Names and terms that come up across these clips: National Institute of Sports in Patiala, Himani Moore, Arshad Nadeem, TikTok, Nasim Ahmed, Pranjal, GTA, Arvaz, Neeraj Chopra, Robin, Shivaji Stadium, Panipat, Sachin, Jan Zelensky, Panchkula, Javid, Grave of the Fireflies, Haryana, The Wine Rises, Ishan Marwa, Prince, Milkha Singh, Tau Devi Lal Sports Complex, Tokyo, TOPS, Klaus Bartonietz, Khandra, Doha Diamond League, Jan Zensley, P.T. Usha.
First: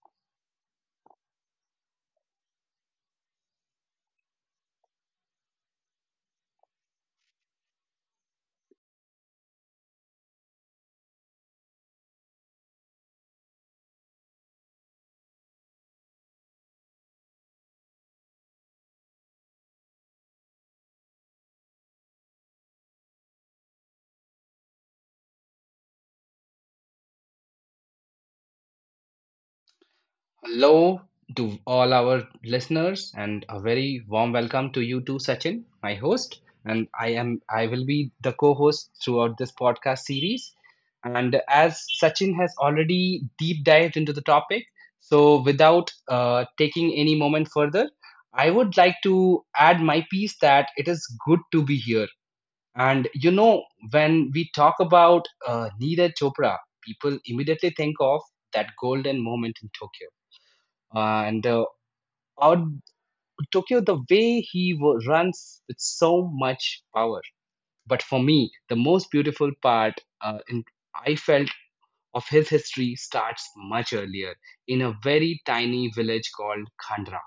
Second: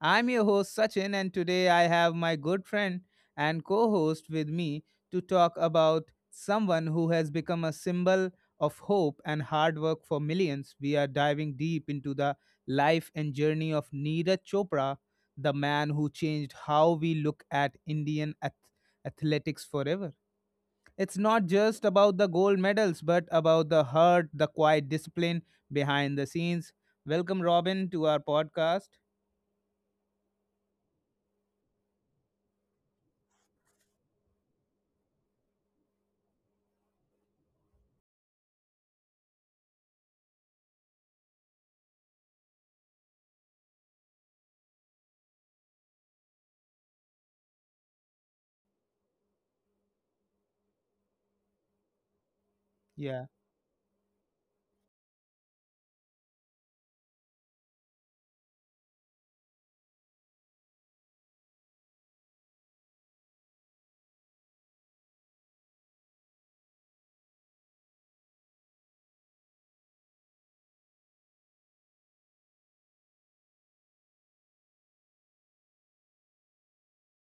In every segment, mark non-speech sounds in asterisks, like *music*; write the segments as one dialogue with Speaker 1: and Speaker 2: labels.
Speaker 1: I'm your host, Sachin, and today I have my good friend and co host with me to talk about someone who has become a symbol of hope and hard work for millions. We are diving deep into the life and journey of Neeraj Chopra, the man who changed how we look at Indian athletics forever. It's not just about the gold medals, but about the heart, the quiet discipline behind the scenes. Welcome, Robin, to our podcast.
Speaker 2: Hello to all our listeners and a very warm welcome to you too, Sachin, my host. And I will be the co-host throughout this podcast series. And as Sachin has already deep dived into the topic, so without taking any moment further, I would like to add my piece that it is good to be here. And
Speaker 1: Yeah,
Speaker 2: when we talk about Neeraj Chopra, people immediately think of that golden moment in Tokyo, and uh, out the way he runs with so much power. But for me, the most beautiful part, uh, in, I felt, of his history starts much earlier in a very tiny village called Khandra.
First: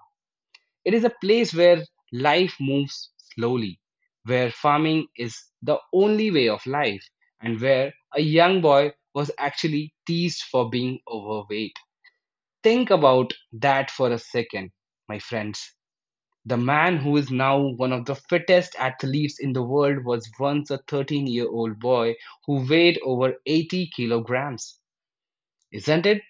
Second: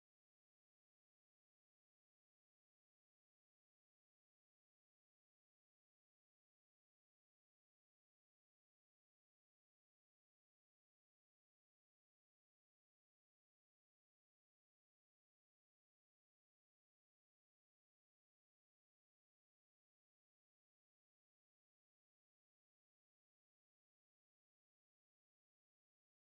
Speaker 2: It is a place where life moves slowly, where farming is the only way of life, and where a young boy was actually teased for being overweight. Think about that for a second, my friends. The man who is now one of the fittest athletes in the world was once a 13-year-old boy who weighed over 80 kilograms. Isn't it?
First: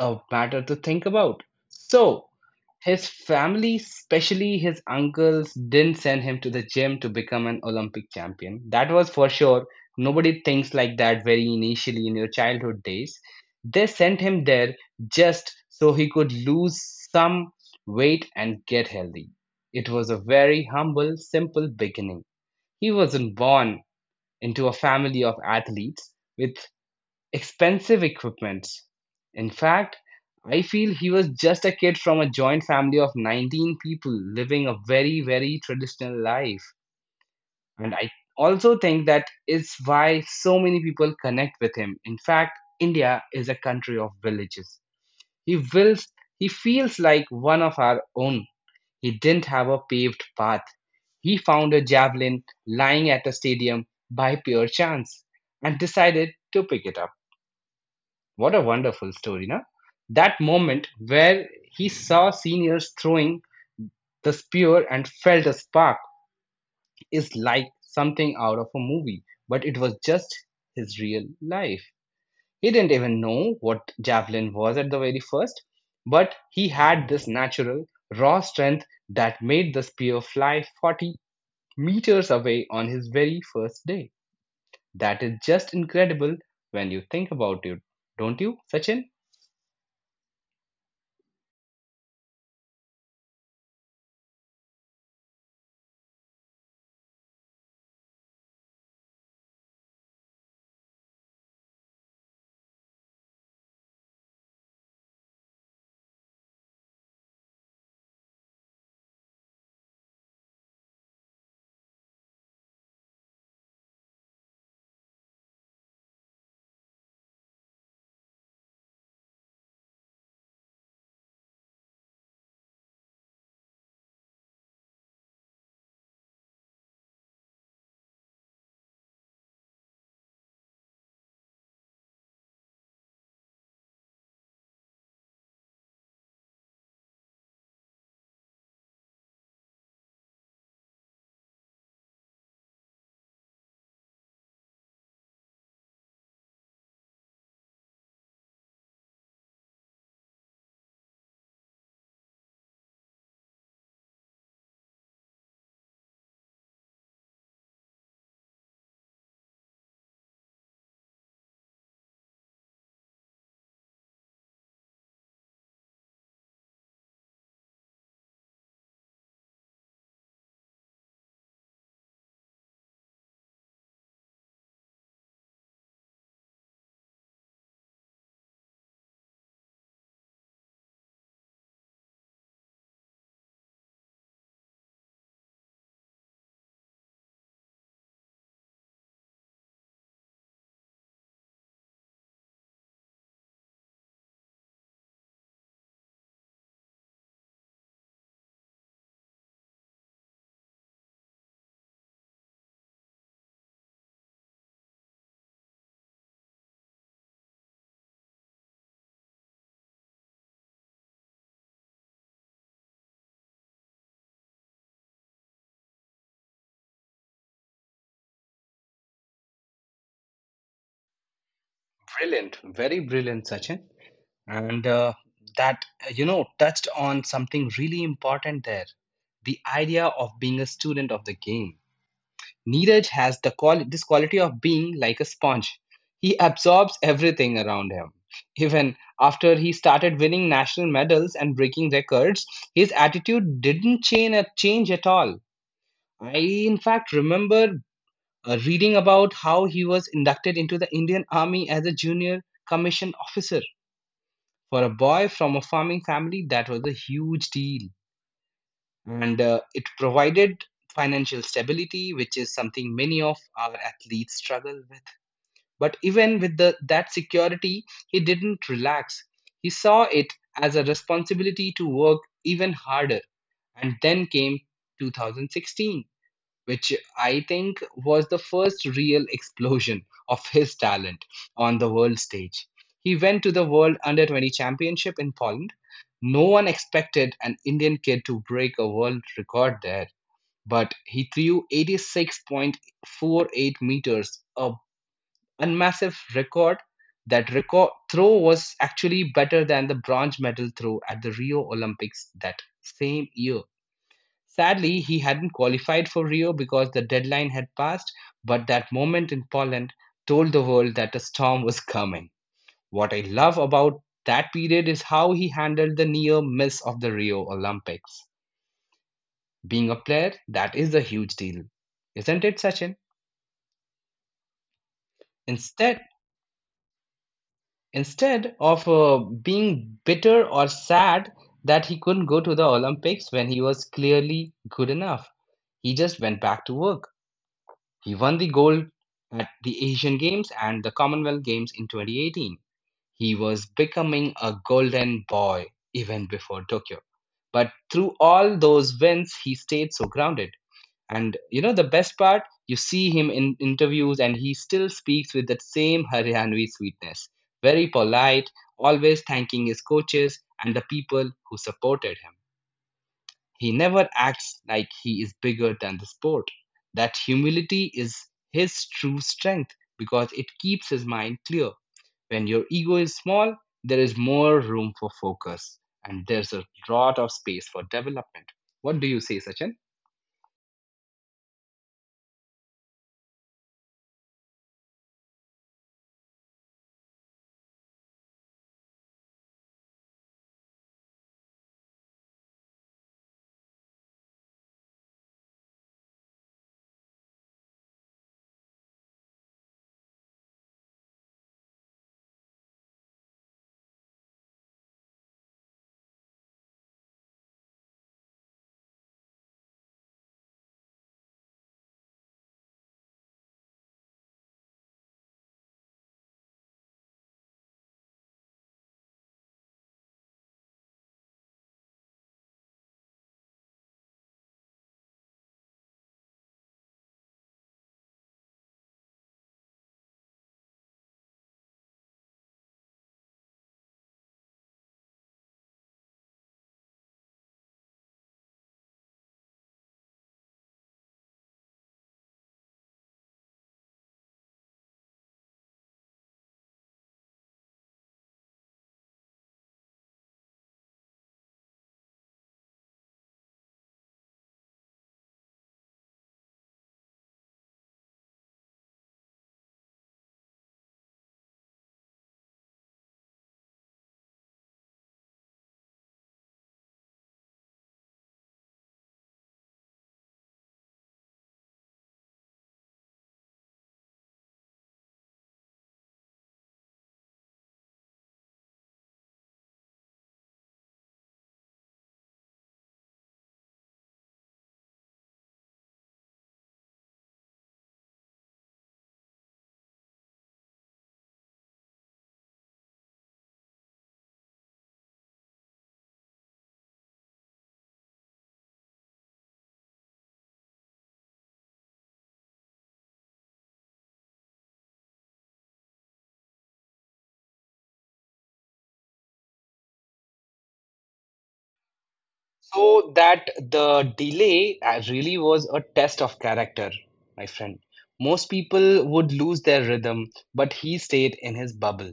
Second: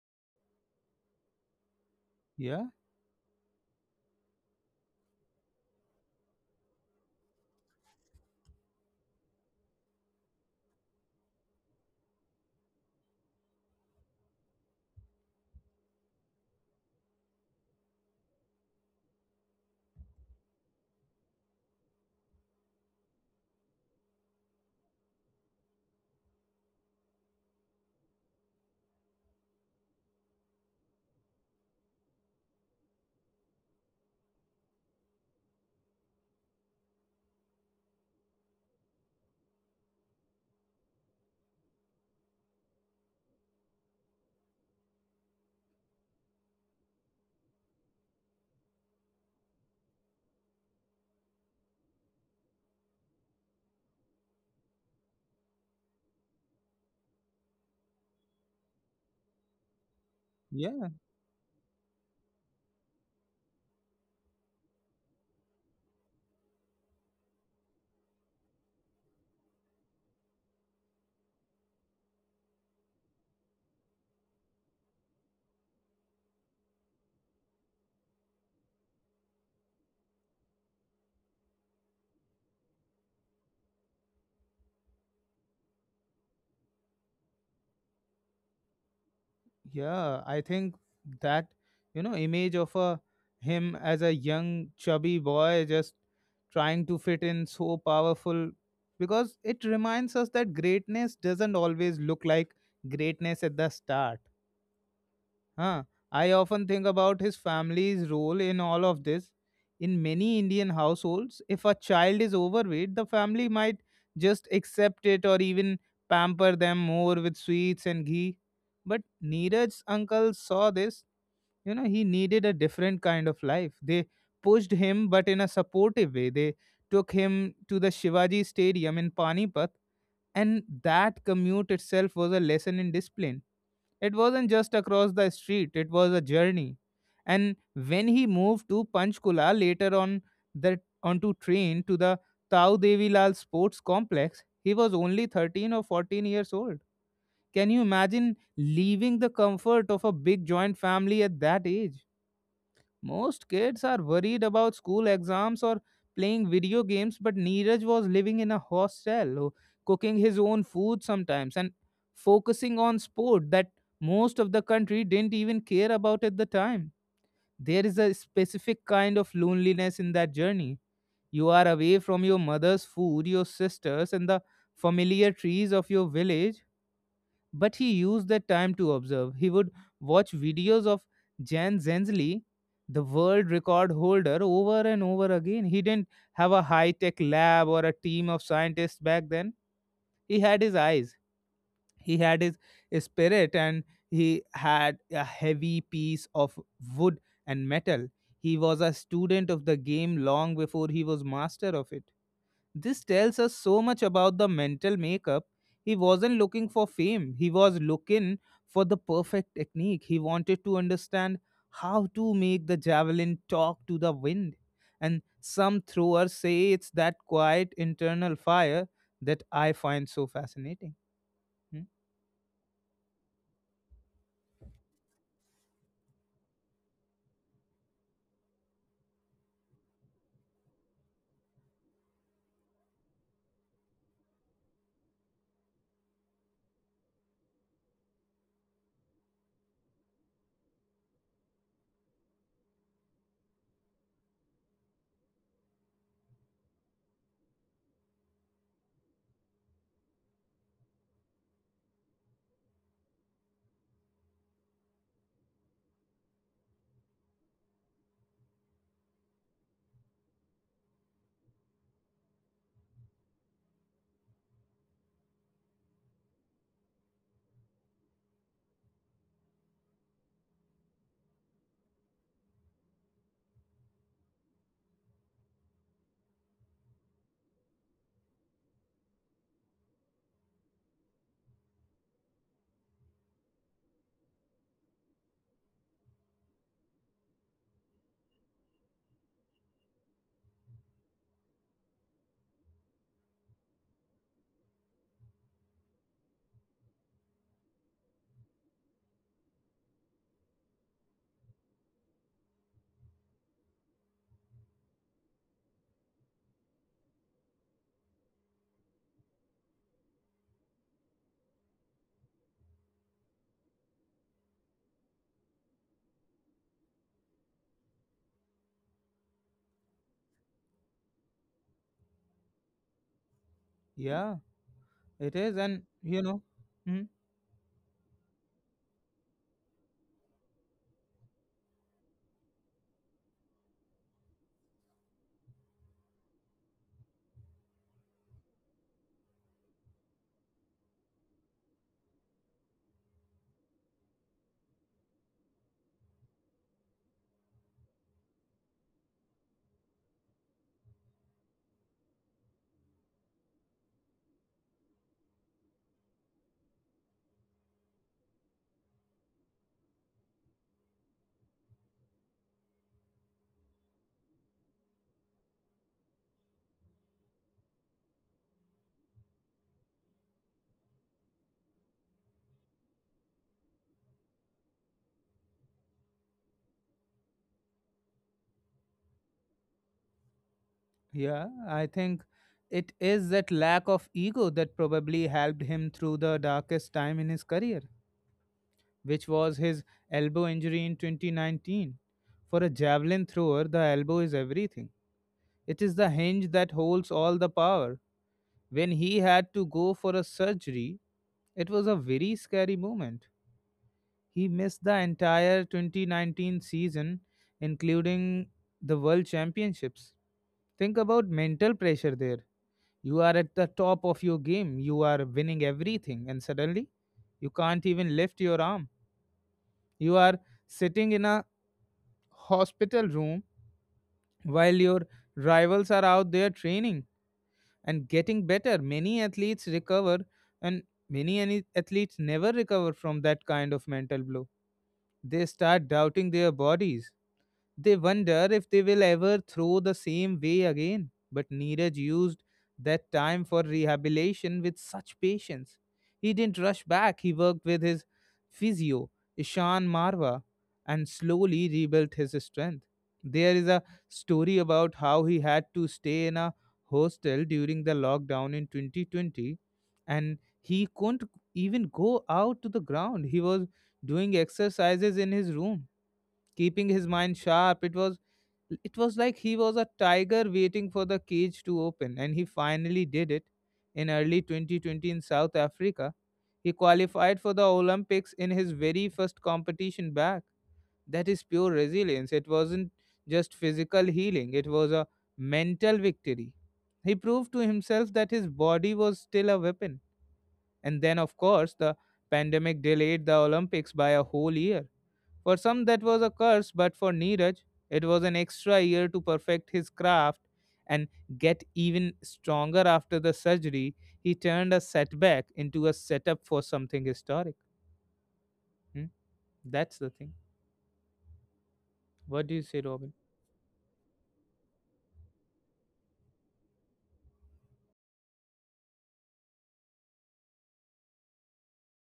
Speaker 2: A matter to think about. So,
Speaker 1: yeah,
Speaker 2: his family, especially his uncles, didn't send him to the gym to become an Olympic champion. That was for sure. Nobody thinks like that very initially in your childhood days. They sent him there just so he could lose some weight and get healthy. It was a very humble, simple beginning. He wasn't born into a family of athletes with expensive equipments. In fact, I feel he was just a kid from a joint family of 19 people living a very, very traditional life. And I also think that is why so many people connect with him. In fact, India is a country of villages. He wills, he feels like one of our own. He didn't have a paved path. He found a javelin lying at a stadium by pure chance and decided to pick it up. What a wonderful story, na? That
Speaker 1: yeah,
Speaker 2: moment where he saw seniors throwing the spear and felt a spark is like something out of a movie, but it was just his real life. He didn't even know what javelin was at the very first, but he had this natural, raw strength that made the spear fly 40 meters away on his very first day. That is just incredible when you think about it, don't you, Sachin?
Speaker 1: yeah. I think that image of him as a young, chubby boy just trying to fit in so powerful because it reminds us that greatness doesn't always look like greatness at the start. Huh. I often think about his family's role in all of this. In many Indian households, if a child is overweight, the family might just accept it or even pamper them more with sweets and ghee. But Neeraj's uncle saw this. You know, he needed a different kind of life. They pushed him, but in a supportive way. They took him to the Shivaji Stadium in Panipat, and that commute itself was a lesson in discipline. It wasn't just across the street, it was a journey. And when he moved to Panchkula later on, the onto train to the Tau Devi Lal Sports Complex, he was only 13 or 14 years old. Can you imagine leaving the comfort of a big joint family at that age? Most kids are worried about school exams or playing video games, but Neeraj was living in a hostel, cooking his own food sometimes, and focusing on sport that most of the country didn't even care about at the time. There is a specific kind of loneliness in that journey. You are away from your mother's food, your sisters, and the familiar trees of your village, but he used that time to observe. He would watch videos of Jan Zensley, the world record holder, over and over again. He didn't have a high tech lab or a team of scientists back then. He had his eyes, he had his spirit, and he had a heavy piece of wood and metal. He was a student of the game long before he was master of it. This tells us so much about the mental makeup. He wasn't looking for fame, he was looking for the perfect technique. He wanted to understand how to make the javelin talk to the wind. And some throwers say it's that quiet internal fire that I find so fascinating. Hmm?
Speaker 2: Brilliant, very brilliant, Sachin. And that touched on something really important there, the idea of being a student of the game. Neeraj has the this quality of being like a sponge. He absorbs everything around him. Even after he started winning national medals and breaking records, his attitude didn't change at all. I, in fact, remember reading about how he was inducted into the Indian Army as a junior commissioned officer, for a boy from a farming family, that was a huge deal. And it provided financial stability, which is something many of our athletes struggle with. But even with that security, he didn't relax. He saw it as a responsibility to work even harder. And then came 2016, which I think was the first real explosion of his talent on the world stage. He went to the World Under 20 Championship in Poland. No one expected an Indian kid to break a world record there, but he threw 86.48 meters, a massive record. That record throw was actually better than the bronze medal throw at the Rio Olympics that same year. Sadly, he hadn't qualified for Rio because the deadline had passed, but that moment in Poland told the world that a storm was coming. What I love about that period is how he handled the near miss of the Rio Olympics. Being a player, that is a huge deal, isn't it, Sachin?
Speaker 1: Yeah, it is. And,
Speaker 2: Instead,
Speaker 1: you know, hmm,
Speaker 2: instead of being bitter or sad that he couldn't go to the Olympics when he was clearly good enough, he just went back to work. He won the gold at the Asian Games and the Commonwealth Games in 2018. He was becoming a golden boy even before Tokyo. But through all those wins, he stayed so grounded. And you know, the best part, you see him in interviews and he still speaks with that same Haryanvi sweetness. Very polite, always thanking his coaches and the people who supported him. He never acts like he is bigger than the sport. That humility is his true strength because it keeps his mind clear. When your ego is small, there is more room for focus, and there's a lot of space for development. What do you say, Sachin?
Speaker 1: yeah, I think it is that lack of ego that probably helped him through the darkest time in his career, which was his elbow injury in 2019. For a javelin thrower, the elbow is everything. It is the hinge that holds all the power. When he had to go for a surgery, it was a very scary moment. He missed the entire 2019 season, including the World Championships. Think about mental pressure there. You are at the top of your game, you are winning everything, and suddenly you can't even lift your arm. You are sitting in a hospital room while your rivals are out there training and getting better. Many athletes recover, and athletes never recover from that kind of mental blow. They start doubting their bodies. They wonder if they will ever throw the same way again. But Neeraj used that time for rehabilitation with such patience. He didn't rush back, he worked with his physio, Ishan Marwa, and slowly rebuilt his strength. There is a story about how he had to stay in a hostel during the lockdown in 2020 and he couldn't even go out to the ground. He was doing exercises in his room, keeping his mind sharp. It was it was like he was a tiger waiting for the cage to open, and he finally did it in early 2020. In South Africa he qualified for the Olympics in his very first competition back. That is pure resilience. It wasn't just physical healing, it was a mental victory. He proved to himself that his body was still a weapon. And then of course the pandemic delayed the Olympics by a whole year. For some, that was a curse, but for Neeraj, it was an extra year to perfect his craft and get even stronger after the surgery. He turned a setback into a setup for something historic. Hmm? That's the thing. What do you say, Robin?
Speaker 2: So that the delay really was a test of character, my friend. Most people would lose their rhythm, but he stayed in his bubble.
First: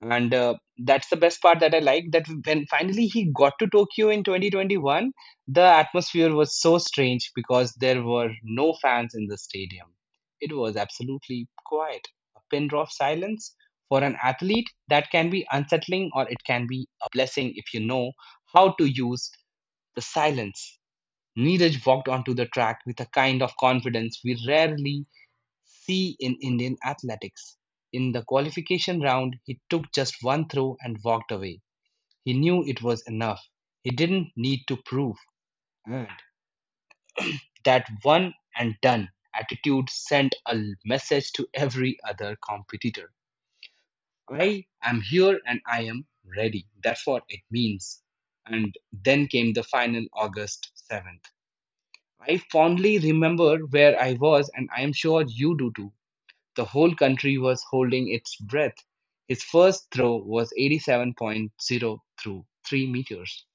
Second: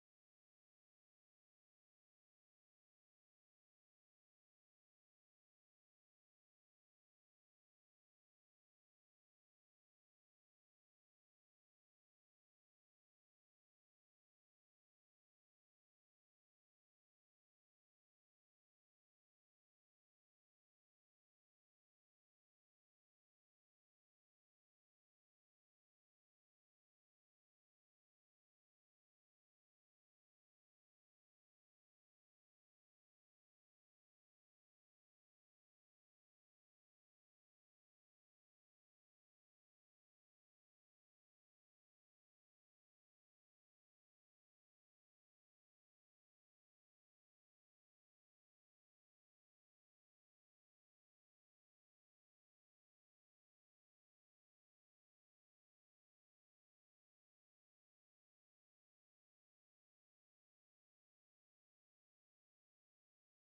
Speaker 2: And that's the best part that I like, that when finally he got to Tokyo in 2021, the atmosphere was so strange because there were no fans in the stadium. It was absolutely quiet, a pin drop silence. For an athlete, that can be unsettling, or it can be a blessing if you know how to use the silence. Neeraj walked onto the track with a kind of confidence we rarely see in Indian athletics. In the qualification round, he took just one throw and walked away. He knew it was enough. He didn't need to prove. Mm. That one and done attitude sent a message to every other competitor. I am here and I am ready. That's what it means. And then came the final, August 7th. I fondly remember where I was, and I am sure you do too. The whole country was holding its breath. His first throw was 87.0 through 3 meters.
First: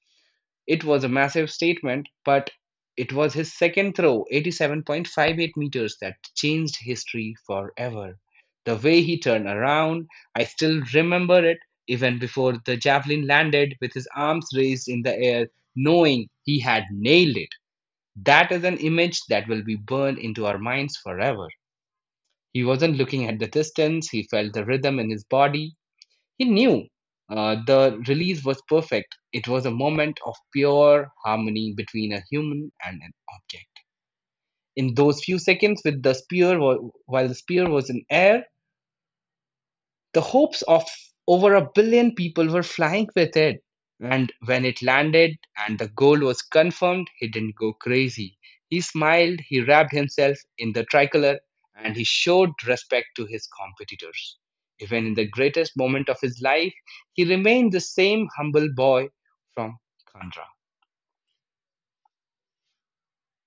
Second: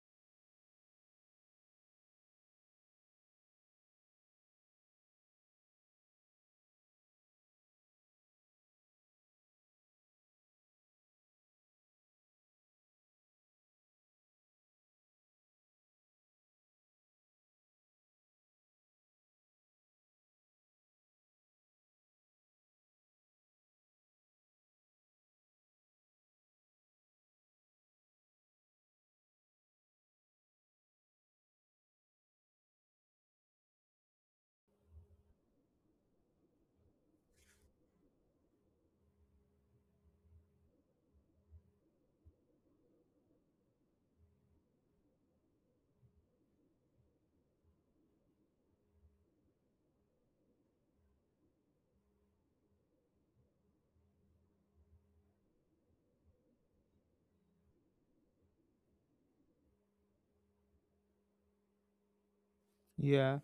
Speaker 2: It was a massive statement, but it was his second throw, 87.58 meters, that changed history forever. The way he turned around, I still remember it, even before the javelin landed, with his arms raised in the air, knowing he had nailed it. That is an image that will be burned into our minds forever. He wasn't looking at the distance, he felt the rhythm in his body. He knew the release was perfect. It was a moment of pure harmony between a human and an object. In those few seconds, with the spear, while the spear was in air, the hopes of over a billion people were flying with it. And when it landed and the goal was confirmed, he didn't go crazy. He smiled, he wrapped himself in the tricolor, and he showed respect to his competitors. Even in the greatest moment of his life, he remained the same humble boy from Kandra.
Speaker 1: Yeah.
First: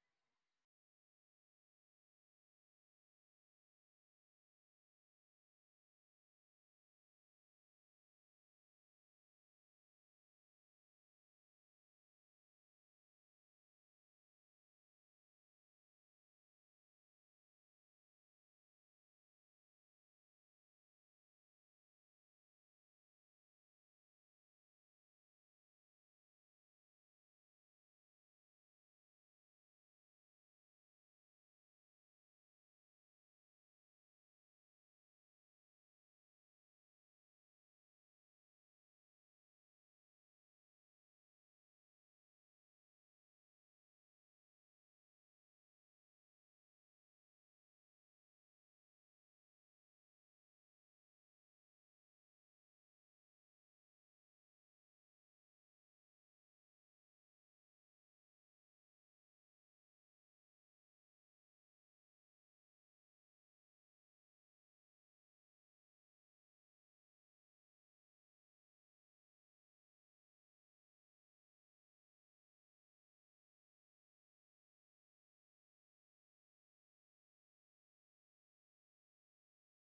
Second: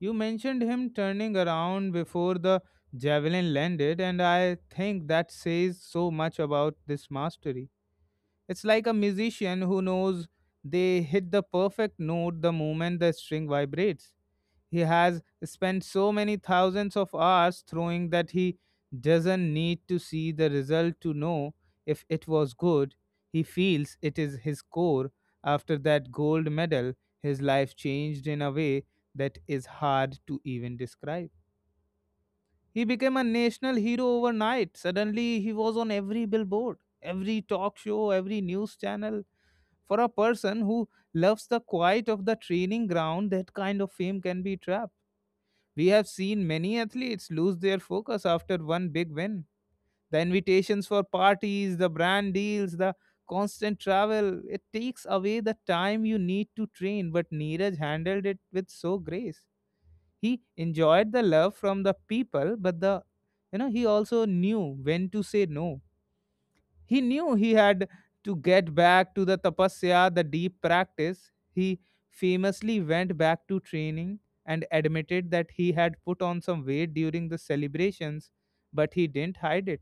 Speaker 1: You mentioned him turning around before the javelin landed, and I think that says so much about this mastery. It's like a musician who knows they hit the perfect note the moment the string vibrates. He has spent so many thousands of hours throwing that he doesn't need to see the result to know if it was good. He feels it is his core. After that gold medal, his life changed in a way that is hard to even describe. He became a national hero overnight. Suddenly, he was on every billboard, every talk show, every news channel. For a person who loves the quiet of the training ground, that kind of fame can be trapped. We have seen many athletes lose their focus after one big win. The invitations for parties, the brand deals, the constant travel, it takes away the time you need to train, but Neeraj handled it with so grace. He enjoyed the love from the people, but the you know he also knew when to say no. He knew he had to get back to the tapasya, the deep practice. He famously went back to training and admitted that he had put on some weight during the celebrations, but he didn't hide it.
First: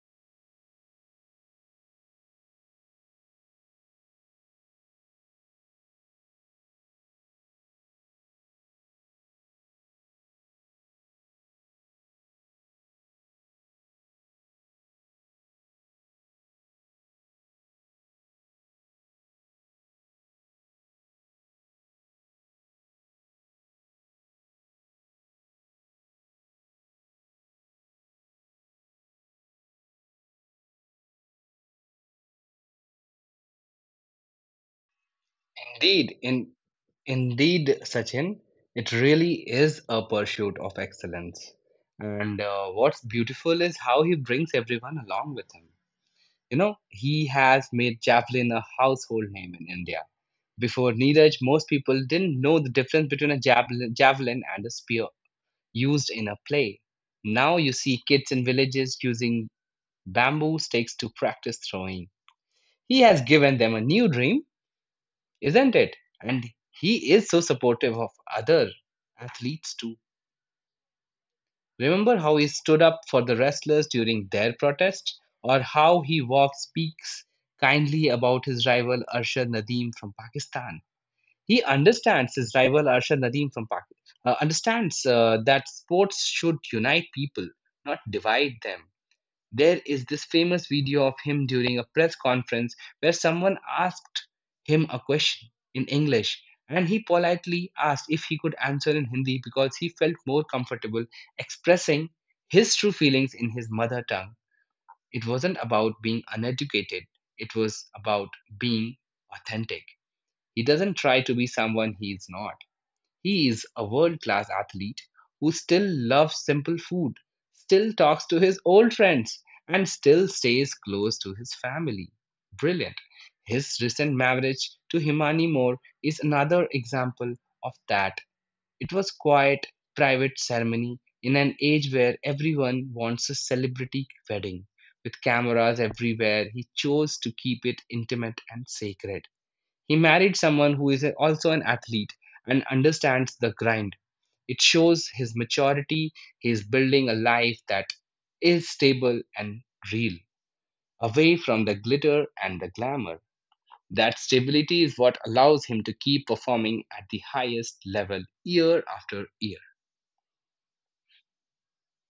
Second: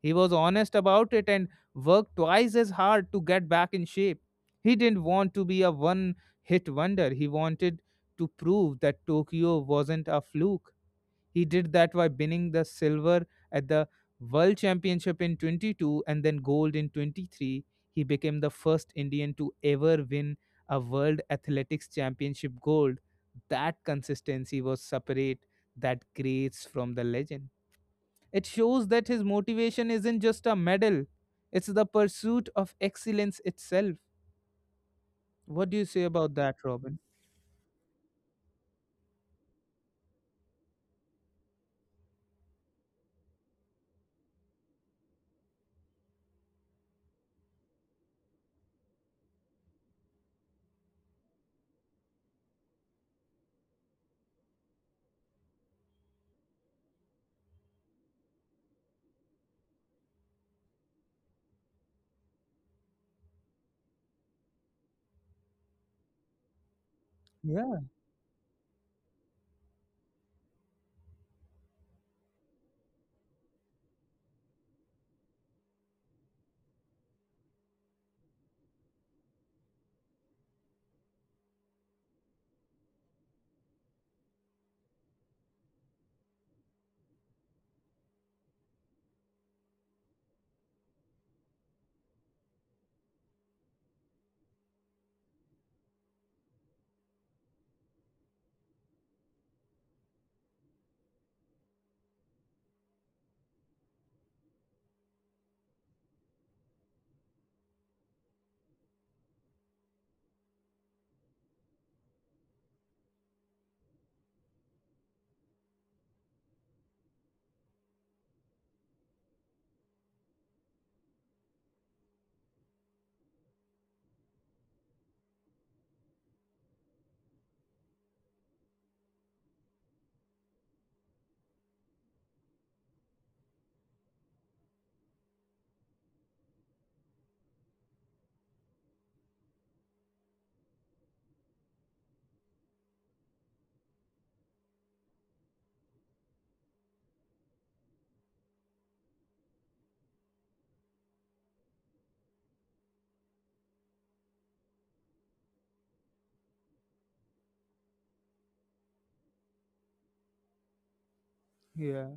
Speaker 1: He was honest about it and worked twice as hard to get back in shape. He didn't want to be a one hit wonder. He wanted to prove that Tokyo wasn't a fluke. He did that by winning the silver at the World Championship in 22 and then gold in 23. He became the first Indian to ever win a World Athletics Championship gold. That consistency was separate that creates from the legend. It shows that his motivation isn't just a medal, it's the pursuit of excellence itself. What do you say
Speaker 2: Indeed,
Speaker 1: about
Speaker 2: in,
Speaker 1: that, Robin?
Speaker 2: indeed, Sachin, it really is a pursuit of excellence. And what's beautiful is how he brings everyone along with him. You know, he has made javelin a household name in India. Before Neeraj, most people didn't know the difference between a javelin and a spear used in a play. Now you see kids in villages using bamboo sticks to practice throwing. He has given them a new dream, isn't it? And he is so
Speaker 1: Yeah,
Speaker 2: supportive of other athletes too. Remember how he stood up for the wrestlers during their protest, or how he speaks kindly about his rival Arshad Nadeem from Pakistan. He understands his rival Arshad Nadeem from Pakistan, understands that sports should unite people, not divide them. There is this famous video of him during a press conference where someone asked him a question in English, and he politely asked if he could answer in Hindi because he felt more comfortable expressing his true feelings in his mother tongue. It wasn't about being uneducated, it was about being authentic. He doesn't try to be someone he is not. He is a world-class athlete who still loves simple food, still talks to his old friends, and still stays close to his family. Brilliant. His recent marriage to Himani Moore is another example of that. It was quiet, private ceremony in an age where everyone wants a celebrity wedding. With cameras everywhere, he chose to keep it intimate and sacred. He married someone who is also an athlete and understands the grind. It shows his maturity. He is building a life that is stable and real, away from the glitter and the glamour. That stability is what allows him to keep performing at the highest level year after year.
Speaker 1: yeah.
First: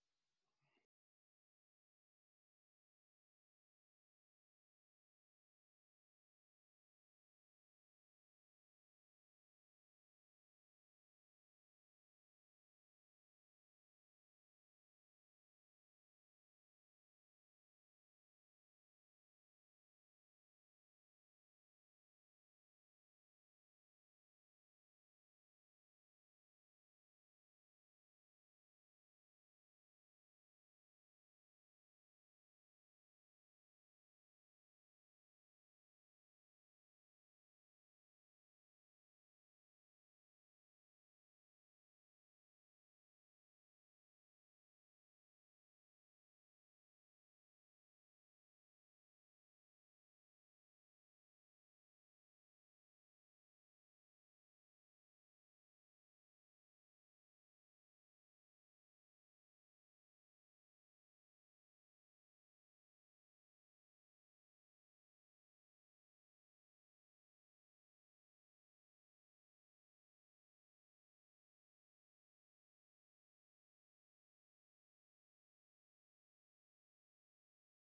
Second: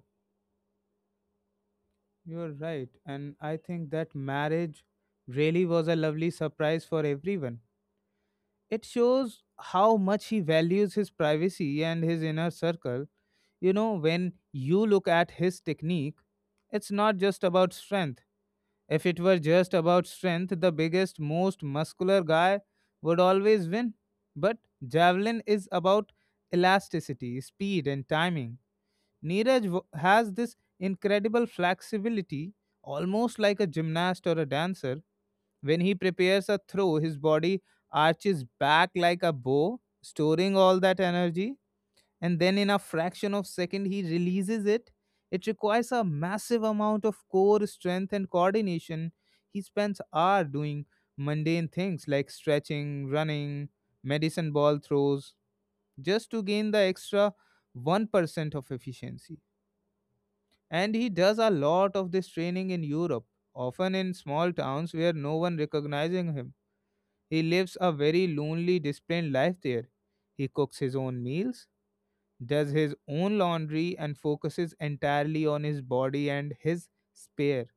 Speaker 1: You're right. And I think that marriage really was a lovely surprise for everyone. It shows how much he values his privacy and his inner circle. You know, when you look at his technique, it's not just about strength. If it were just about strength, the biggest, most muscular guy would always win. But javelin is about elasticity, speed, and timing. Neeraj has this incredible flexibility, almost like a gymnast or a dancer. When he prepares a throw, his body arches back like a bow, storing all that energy, and then in a fraction of second he releases it. It requires a massive amount of core strength and coordination. He spends hours doing mundane things like stretching, running, medicine ball throws, just to gain the extra 1% of efficiency. And he does a lot of this training in Europe, often in small towns where no one recognizing him. He lives a very lonely, disciplined life there. He cooks his own meals, does his own laundry, and focuses entirely on his body and his spare.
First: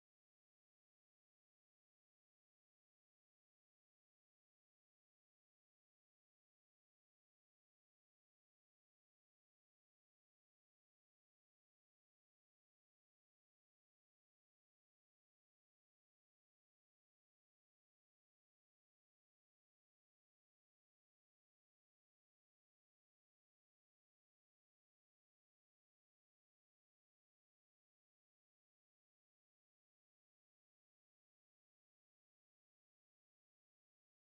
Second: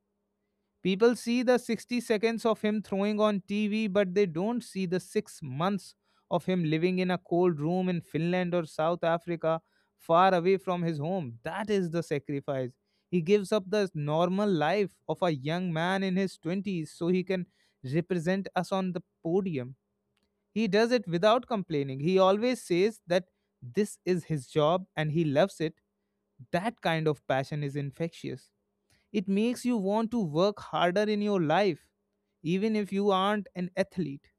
Speaker 1: People see the 60 seconds of him throwing on TV, but they don't see the 6 months of him living in a cold room in Finland or South Africa, far away from his home. That is the sacrifice. He gives up the normal life of a young man in his 20s so he can represent us on the podium. He does it without complaining. He always says that this is his job and he loves it. That kind of passion is infectious. It makes you want to work harder in your life, even if you aren't an athlete.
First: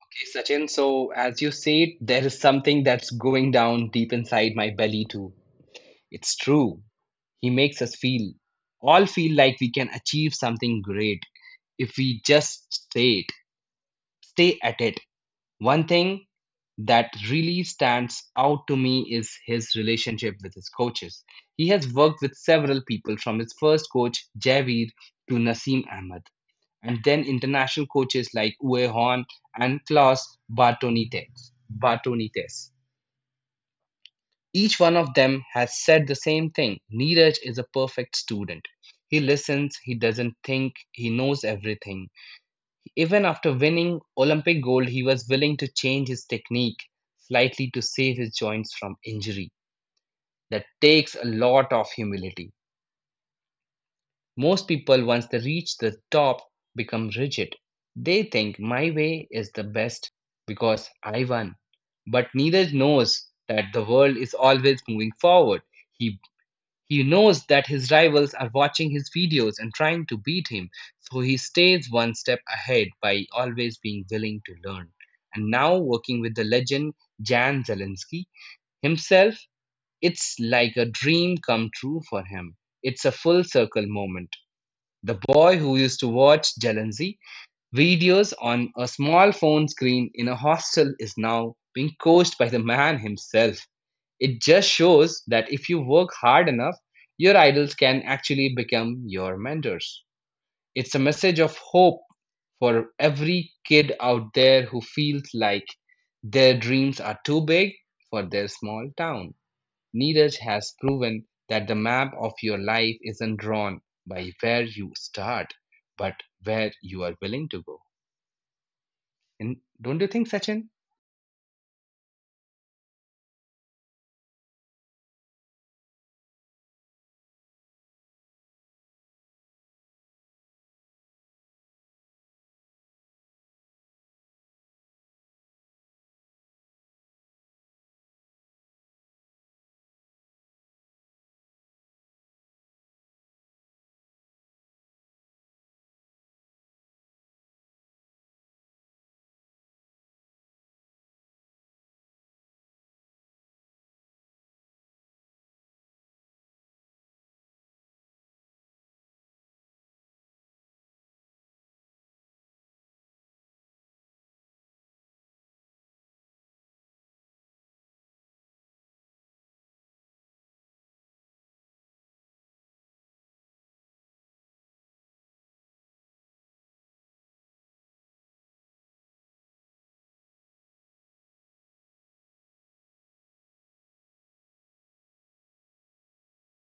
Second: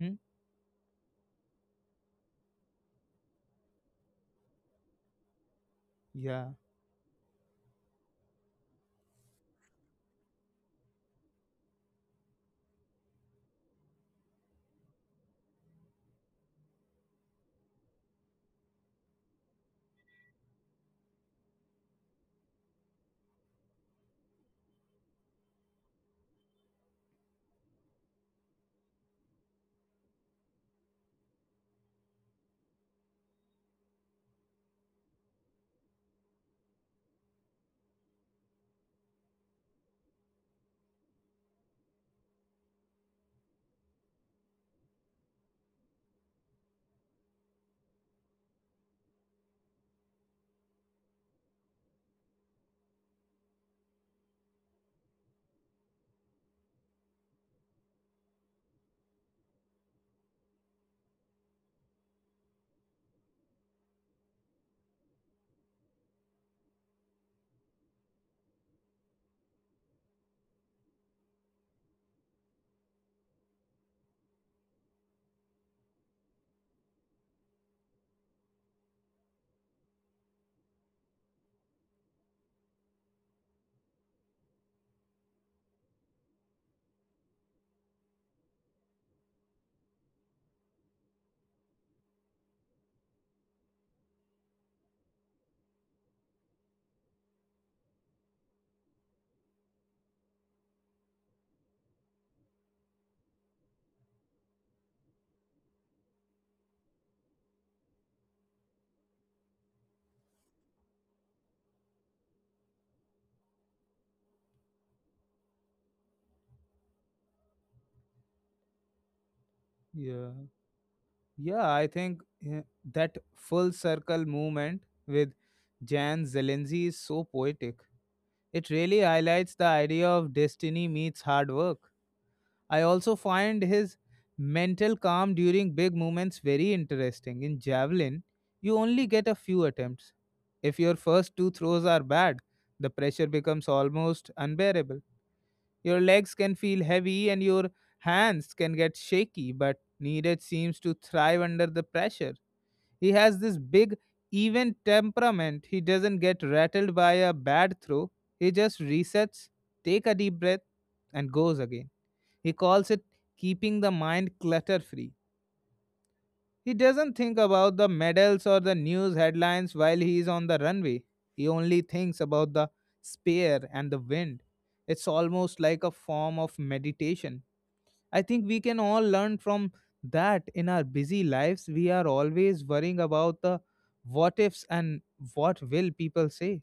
Speaker 1: Hmm?
Speaker 2: Okay, Sachin, so as you say, there is something that's going down deep inside my belly too. It's
Speaker 1: Yeah,
Speaker 2: true. He makes us all feel like we can achieve something great if we just say it, stay at it. One thing that really stands out to me is his relationship with his coaches. He has worked with several people, from his first coach, Javid, to Nasim Ahmed, and then international coaches like Uwe Horn and Klaus Bartonites. Each one of them has said the same thing Neeraj is a perfect student. He listens, he doesn't think, he knows everything. Even after winning Olympic gold, he was willing to change his technique slightly to save his joints from injury. That takes a lot of humility. Most people, once they reach the top, become rigid. They think my way is the best because I won. But neither knows that the world is always moving forward. He he knows that his rivals are watching his videos and trying to beat him, so he stays one step ahead by always being willing to learn. And now, working with the legend Jan Zelensky himself, it's like a dream come true for him. It's a full circle moment. The boy who used to watch Zelensky videos on a small phone screen in a hostel is now being coached by the man himself. It just shows that if you work hard enough, your idols can actually become your mentors. It's a message of hope for every kid out there who feels like their dreams are too big for their small town. Neeraj has proven that the map of your life isn't drawn by where you start, but where you are willing to go. And don't you
Speaker 1: yeah,
Speaker 2: think, Sachin?
Speaker 1: yeah. I think that full circle movement with Jan Zelensky is so poetic. It really highlights the idea of destiny meets hard work. I also find his mental calm during big moments very interesting. In javelin, you only get a few attempts. If your first two throws are bad, the pressure becomes almost unbearable. Your legs can feel heavy and your hands can get shaky, but Neeraj seems to thrive under the pressure. He has this big, even temperament. He doesn't get rattled by a bad throw. He just resets, take a deep breath, and goes again. He calls it keeping the mind clutter free. He doesn't think about the medals or the news headlines while he is on the runway. He only thinks about the spear and the wind. It's almost like a form of meditation. I think we can all learn from that in our busy lives. We are always worrying about the what ifs and what will people say.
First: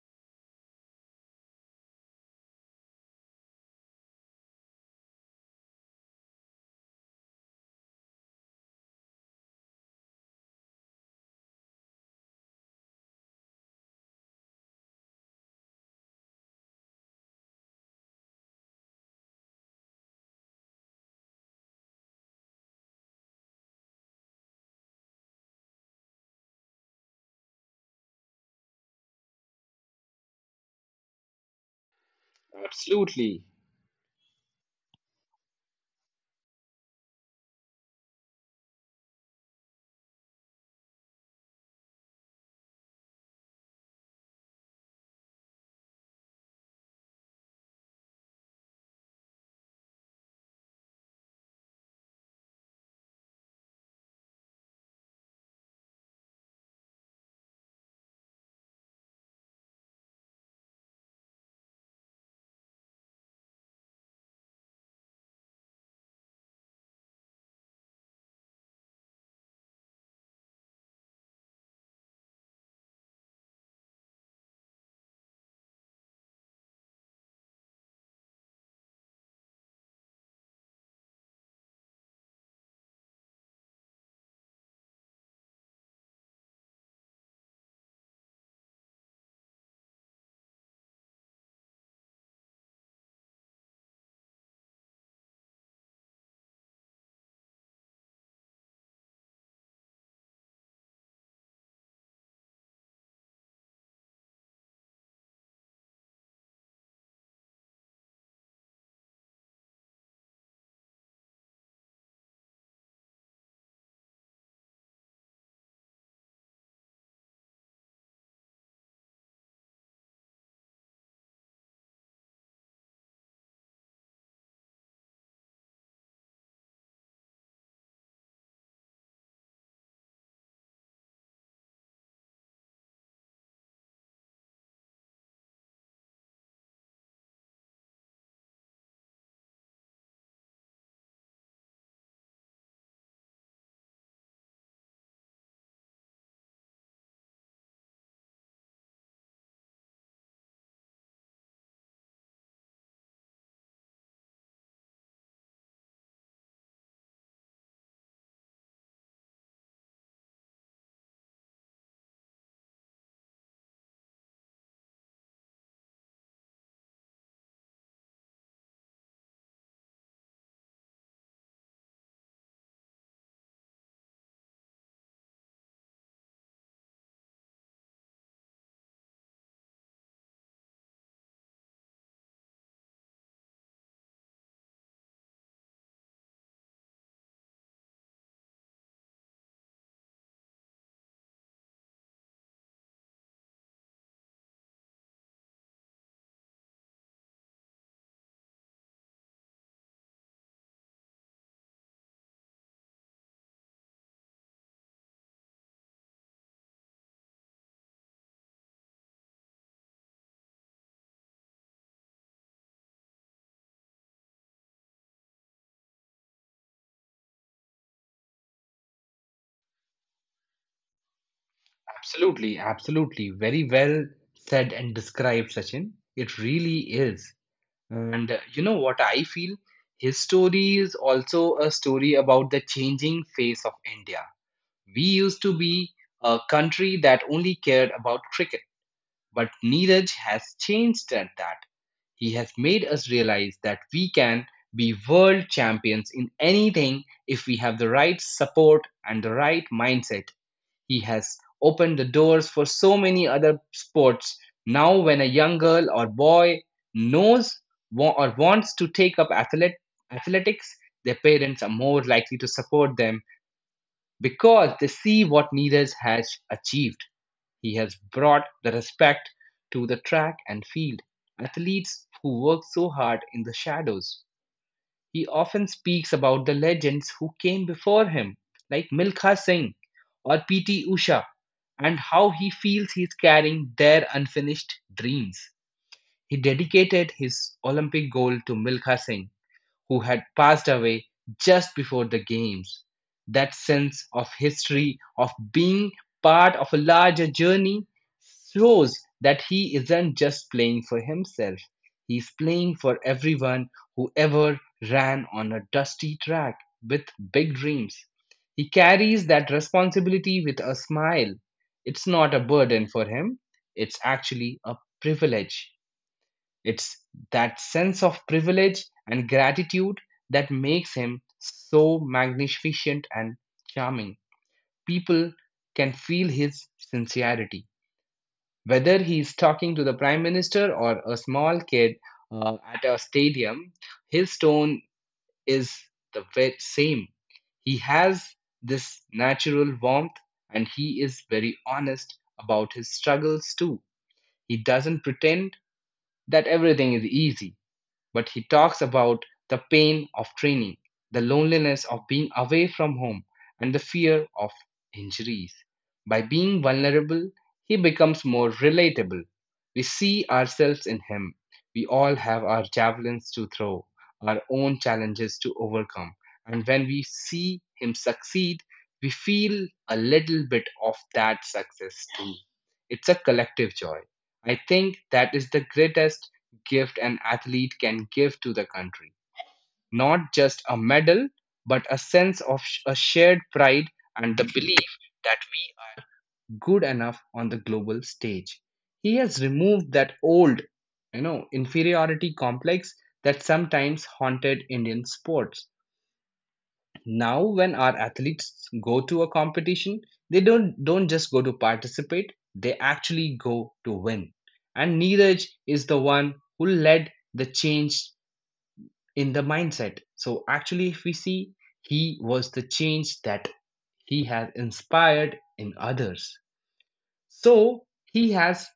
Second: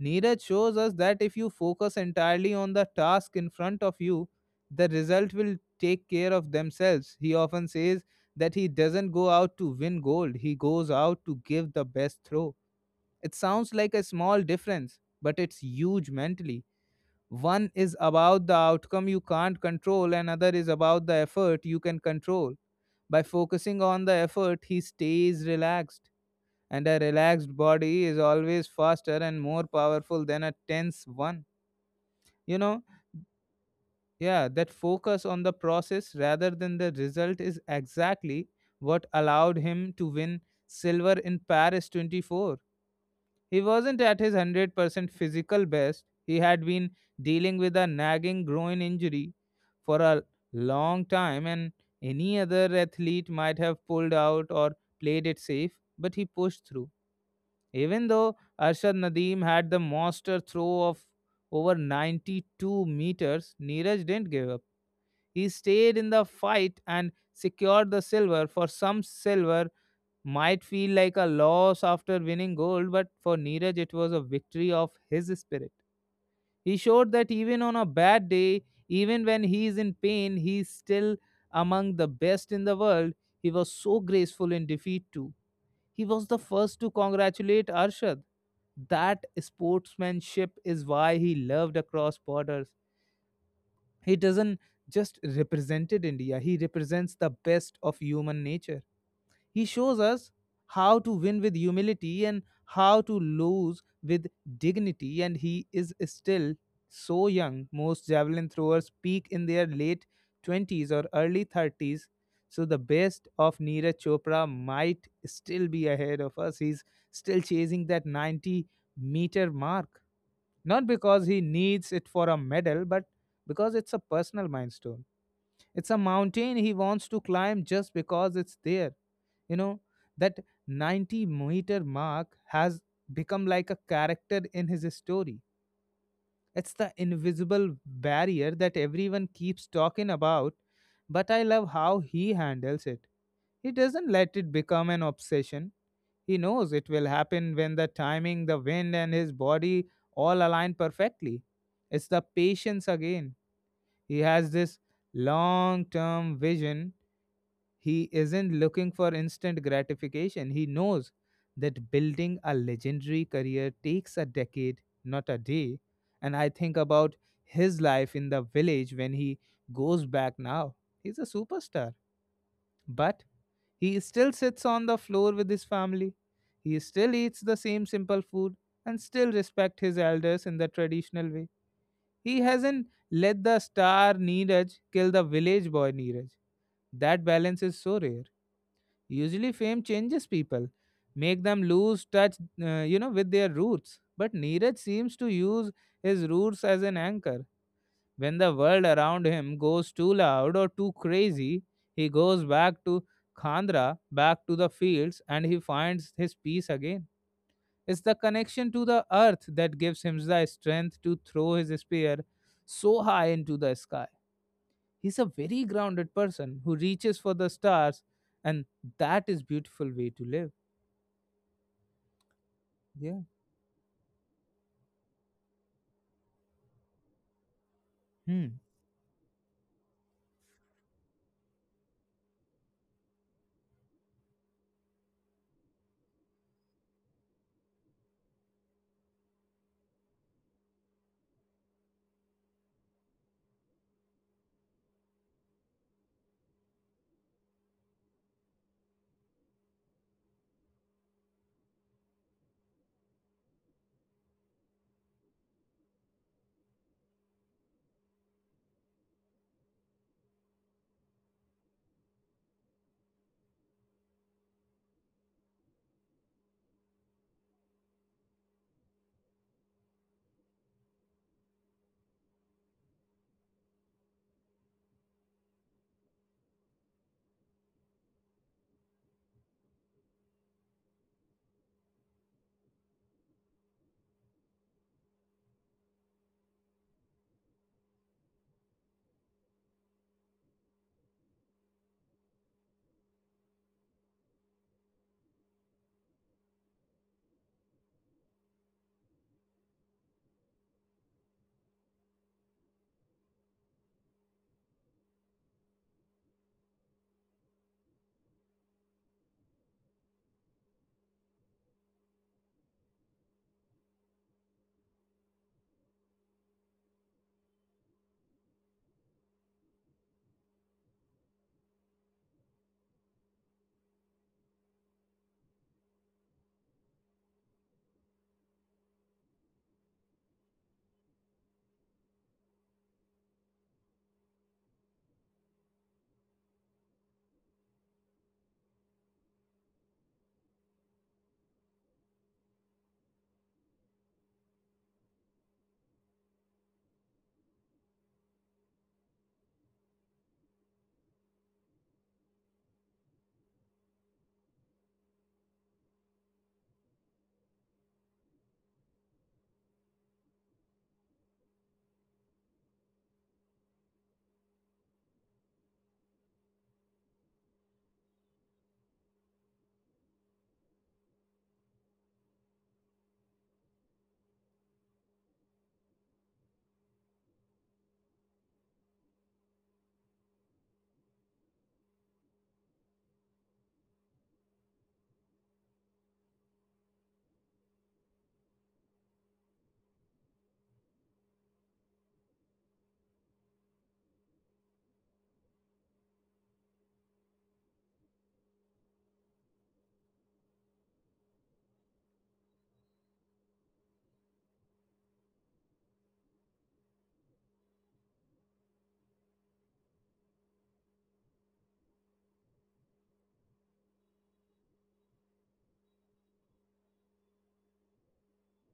Speaker 1: Neeraj shows us that if you focus entirely on the task in front of you, the result will take care of themselves. He often says that he doesn't go out to win gold, he goes out to give the best throw. It sounds like a small difference, but it's huge mentally. One is about the outcome you can't control, and another is about the effort you can control. By focusing on the effort, he stays relaxed, and a relaxed body is always faster and more powerful than a tense one. You know,
Speaker 2: Absolutely.
Speaker 1: yeah, that focus on the process rather than the result is exactly what allowed him to win silver in Paris 24. He wasn't at his 100% physical best. He had been dealing with a nagging groin injury for a long time, and any other athlete might have pulled out or played it safe, but he pushed through. Even though Arshad Nadeem had the monster throw of over 92 meters, Neeraj didn't give up. He stayed in the fight and secured the silver. For some, silver might feel like a loss after winning gold, but for Neeraj, it was a victory of his spirit. He showed that even on a bad day, even when he is in pain, he is still among the best in the world. He was so graceful in defeat too. He was the first to congratulate Arshad. That sportsmanship is why he loved across borders. He doesn't just represented India, he represents the best of human nature. He shows us how to win with humility and how to lose with dignity, and he is still so young. Most javelin throwers peak in their late 20s or early 30s, so the best of Neeraj Chopra might still be ahead of us. He's still chasing that 90-meter mark, not because he needs it for a medal, but because it's a personal milestone. It's a mountain he wants to climb just because it's there. You know, that 90-meter mark has become like a character in his story. It's the invisible barrier that everyone keeps talking about, but I love how he handles it. He doesn't let it become an obsession. He knows it will happen when the timing, the wind, and his body all align perfectly. It's the patience again. He has this long term vision. He isn't looking for instant gratification. He knows that building a legendary career takes a decade, not a day. And I think about his life in the village when he goes back now. He's a superstar, but he still sits on the floor with his family. He still eats the same simple food and still respect his elders in the traditional way. He hasn't let the star Neeraj kill the village boy Neeraj. That balance is so rare. Usually, fame changes people, make them lose touch, with their roots. But Neeraj seems to use his roots as an anchor. When the world around him goes too loud or too crazy, he goes back to Khandra, back to the fields, and he finds his peace again. It's the connection to the earth that gives him the strength to throw his spear so high into the sky. He's a very grounded person who reaches for the stars, and that is beautiful way to live.
Speaker 2: Absolutely,
Speaker 1: Yeah.
Speaker 2: absolutely. Very well said and described, Sachin. It really is. And
Speaker 1: Hmm.
Speaker 2: you know what I feel? His story is also a story about the changing face of India. We used to be a country that only cared about cricket, but Neeraj has changed at that. He has made us realize that we can be world champions in anything if we have the right support and the right mindset. He has opened the doors for so many other sports. Now, when a young girl or boy knows wa- or wants to take up athletics, their parents are more likely to support them because they see what Neeraj has achieved. He has brought the respect to the track and field athletes who work so hard in the shadows. He often speaks about the legends who came before him, like Milkha Singh or PT Usha, and how he feels he's carrying their unfinished dreams. He dedicated his Olympic gold to Milkha Singh who had passed away just before the games. That sense of history, of being part of a larger journey, shows that he isn't just playing for himself. He's playing for everyone who ever ran on a dusty track with big dreams. He carries that responsibility with a smile. It's not a burden for him, it's actually a privilege. It's that sense of privilege and gratitude that makes him so magnificent and charming. People can feel his sincerity. Whether he is talking to the prime minister or a small kid at a stadium, his tone is same. He has this natural warmth and he is very honest about his struggles too. He doesn't pretend that everything is easy but he talks about the pain of training, the loneliness of being away from home, and the fear of injuries. By being vulnerable, he becomes more relatable. We see ourselves in him. We all have our javelins to throw, our own challenges to overcome. And when we see him succeed, we feel a little bit of that success too. It's a collective joy. I think that is the greatest gift an athlete can give to the country. Not just a medal, but a sense of a shared pride and the belief that we are good enough on the global stage. He has removed that old, inferiority complex that sometimes haunted Indian sports. Now, when our athletes go to a competition, they don't just go to participate; they actually go to win, and Neeraj is the one who led the change in the mindset. So actually, if we see, he was the change that he has inspired in others. So he has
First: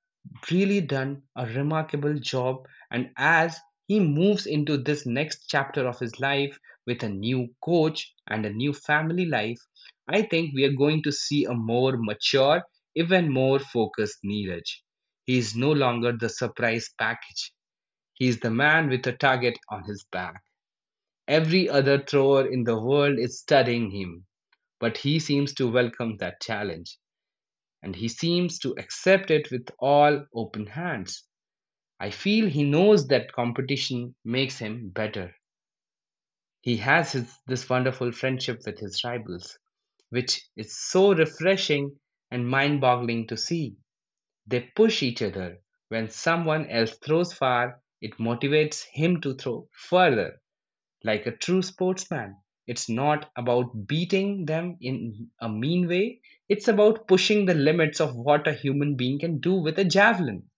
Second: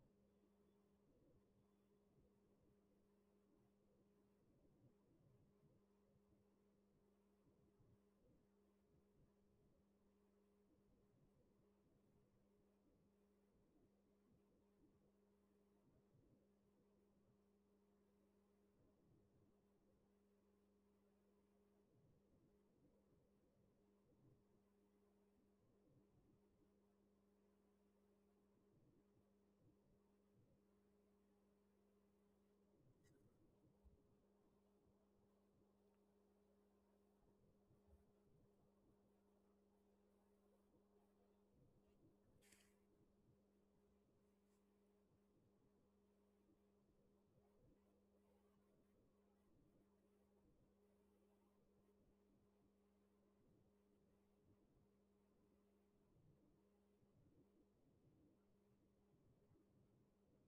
Speaker 2: really done a remarkable job. And as he moves into this next chapter of his life with a new coach and a new family life, I think we are going to see a more mature, even more focused Neeraj. He is no longer the surprise package. He is the man with a target on his back. Every other thrower in the world is studying him, but he seems to welcome that challenge, and he seems to accept it with all open hands. I feel he knows that competition makes him better. He has his, this wonderful friendship with his rivals, which is so refreshing and mind boggling to see. They push each other. When someone else throws far, it motivates him to throw further. Like a true sportsman. It's not about beating them in a mean way, it's about pushing the limits of what a human being can do with a javelin.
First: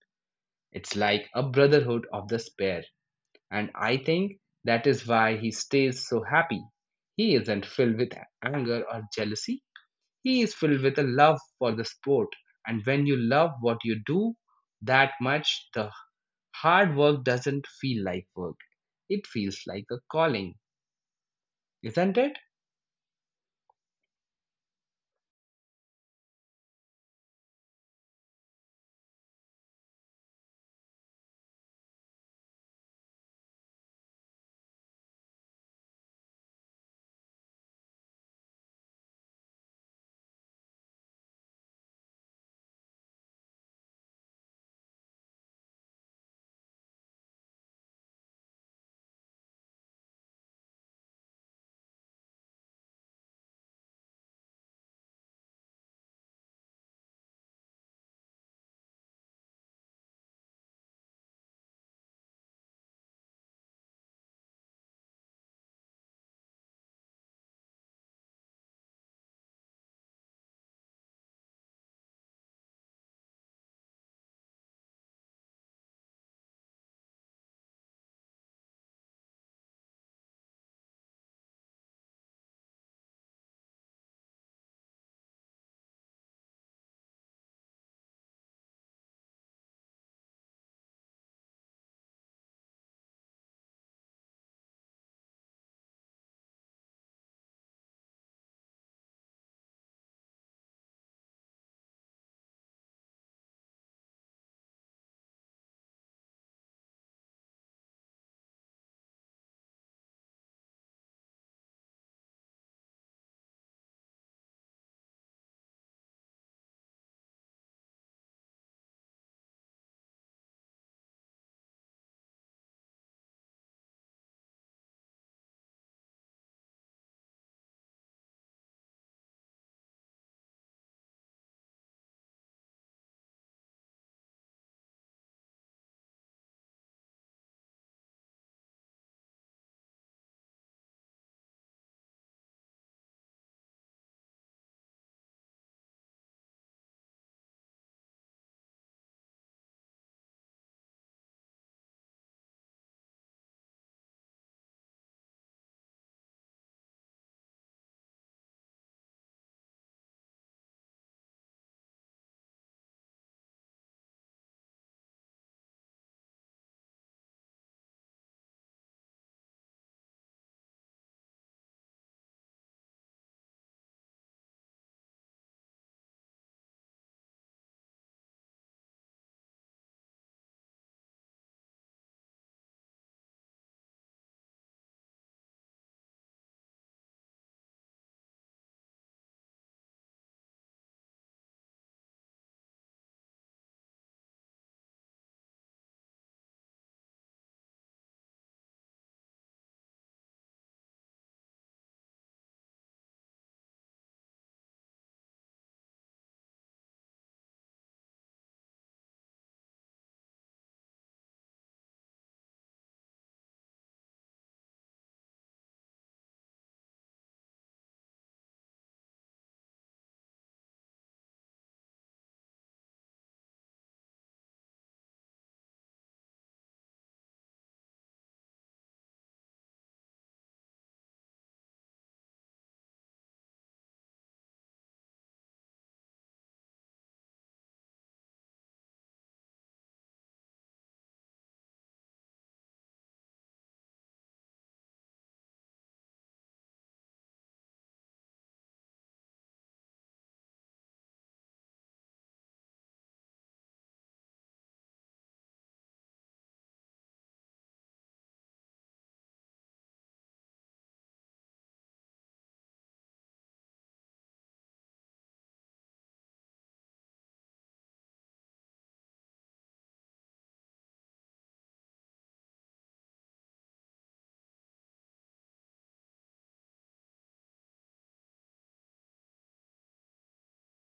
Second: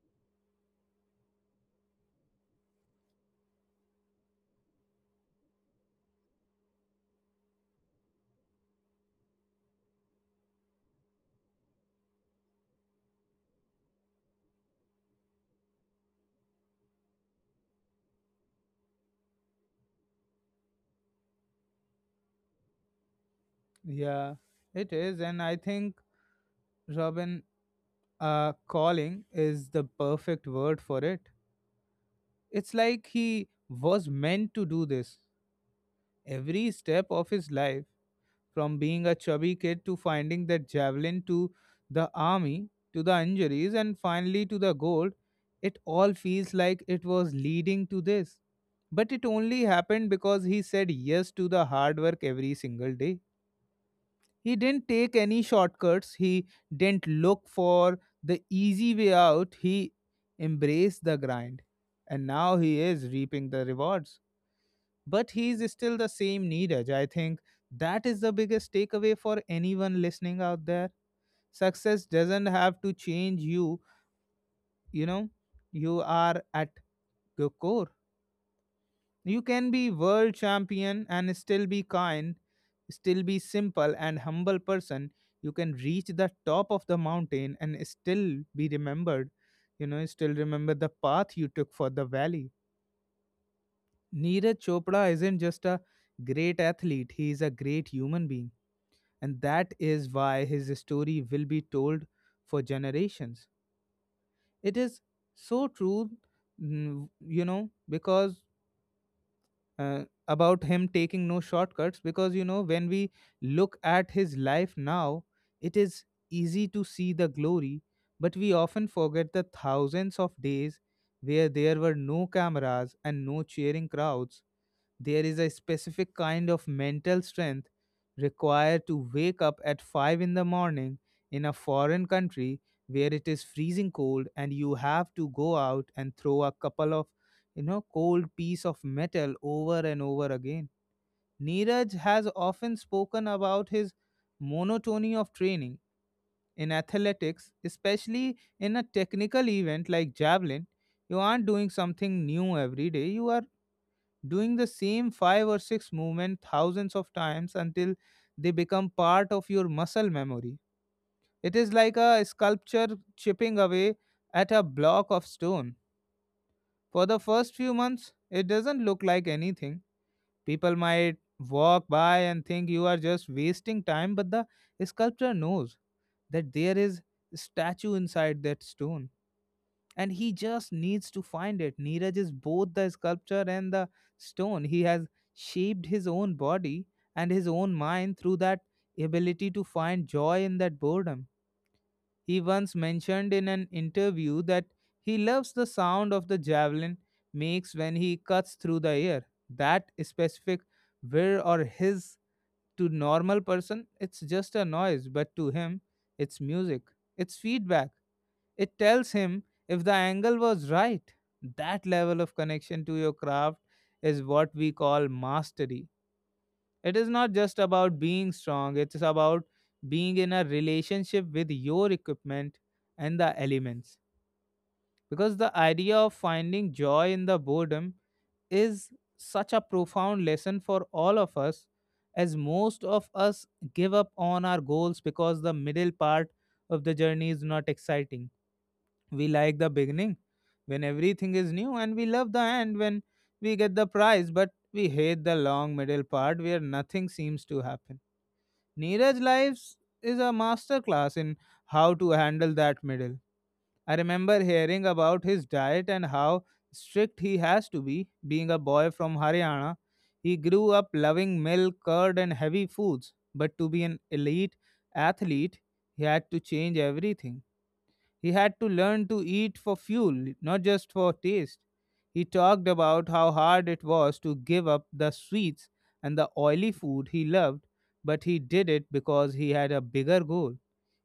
Speaker 2: It's like a brotherhood of the spear. And I think that is why he stays so happy. He isn't filled with anger or jealousy, he is filled with a love for the sport. And when you love what you do that much, the hard work doesn't feel like work, it feels like a calling, isn't it?
Speaker 1: Yeah, it is. And I think, Robin, calling is the perfect word for it. It's like he was meant to do this. Every step of his life, from being a chubby kid to finding that javelin to the army to the injuries and finally to the gold, it all feels like it was leading to this. But it only happened because he said yes to the hard work every single day. He didn't take any shortcuts. He didn't look for the easy way out. He embraced the grind. And now he is reaping the rewards. But he is still the same Neeraj. I think that is the biggest takeaway for anyone listening out there. Success doesn't have to change you. You are at your core. You can be world champion and still be kind, still be simple and humble person. You can reach the top of the mountain and still be remembered. Still remember the path you took for the valley. Neeraj Chopra isn't just a great athlete, he is a great human being. And that is why his story will be told for generations. It is so true, because about him taking no shortcuts, because when we look at his life now, it is easy to see the glory, but we often forget the thousands of days where there were no cameras and no cheering crowds. There is a specific kind of mental strength required to wake up at 5 in the morning in a foreign country where it is freezing cold and you have to go out and throw a couple of cold piece of metal over and over again. Neeraj has often spoken about his monotony of training in athletics, especially in a technical event like javelin. You aren't doing something new every day. You are doing the same five or six movement thousands of times until they become part of your muscle memory. It is like a sculpture chipping away at a block of stone. For the first few months, it doesn't look like anything. People might walk by and think you are just wasting time, but the sculptor knows that there is a statue inside that stone and he just needs to find it. Neeraj is both the sculpture and the stone. He has shaped his own body and his own mind through that ability to find joy in that boredom. He once mentioned in an interview that he loves the sound of the javelin makes when he cuts through the air. That specific whir or hiss, to normal person it's just a noise, but to him it's music, it's feedback. It tells him if the angle was right. That level of connection to your craft is what we call mastery. It is not just about being strong, it's about being in a relationship with your equipment and the elements, because the idea of finding joy in the boredom is such a profound lesson for all of us, as most of us give up on our goals because the middle part of the journey is not exciting. We like the beginning when everything is new, and we love the end when we get the prize, but we hate the long middle part where nothing seems to happen. Neeraj Lives is a masterclass in how to handle that middle. I remember hearing about his diet and how strict he has to be, being a boy from Haryana. He grew up loving milk, curd, and heavy foods, but to be an elite athlete, he had to change everything. He had to learn to eat for fuel, not just for taste. He talked about how hard it was to give up the sweets and the oily food he loved, but he did it because he had a bigger goal.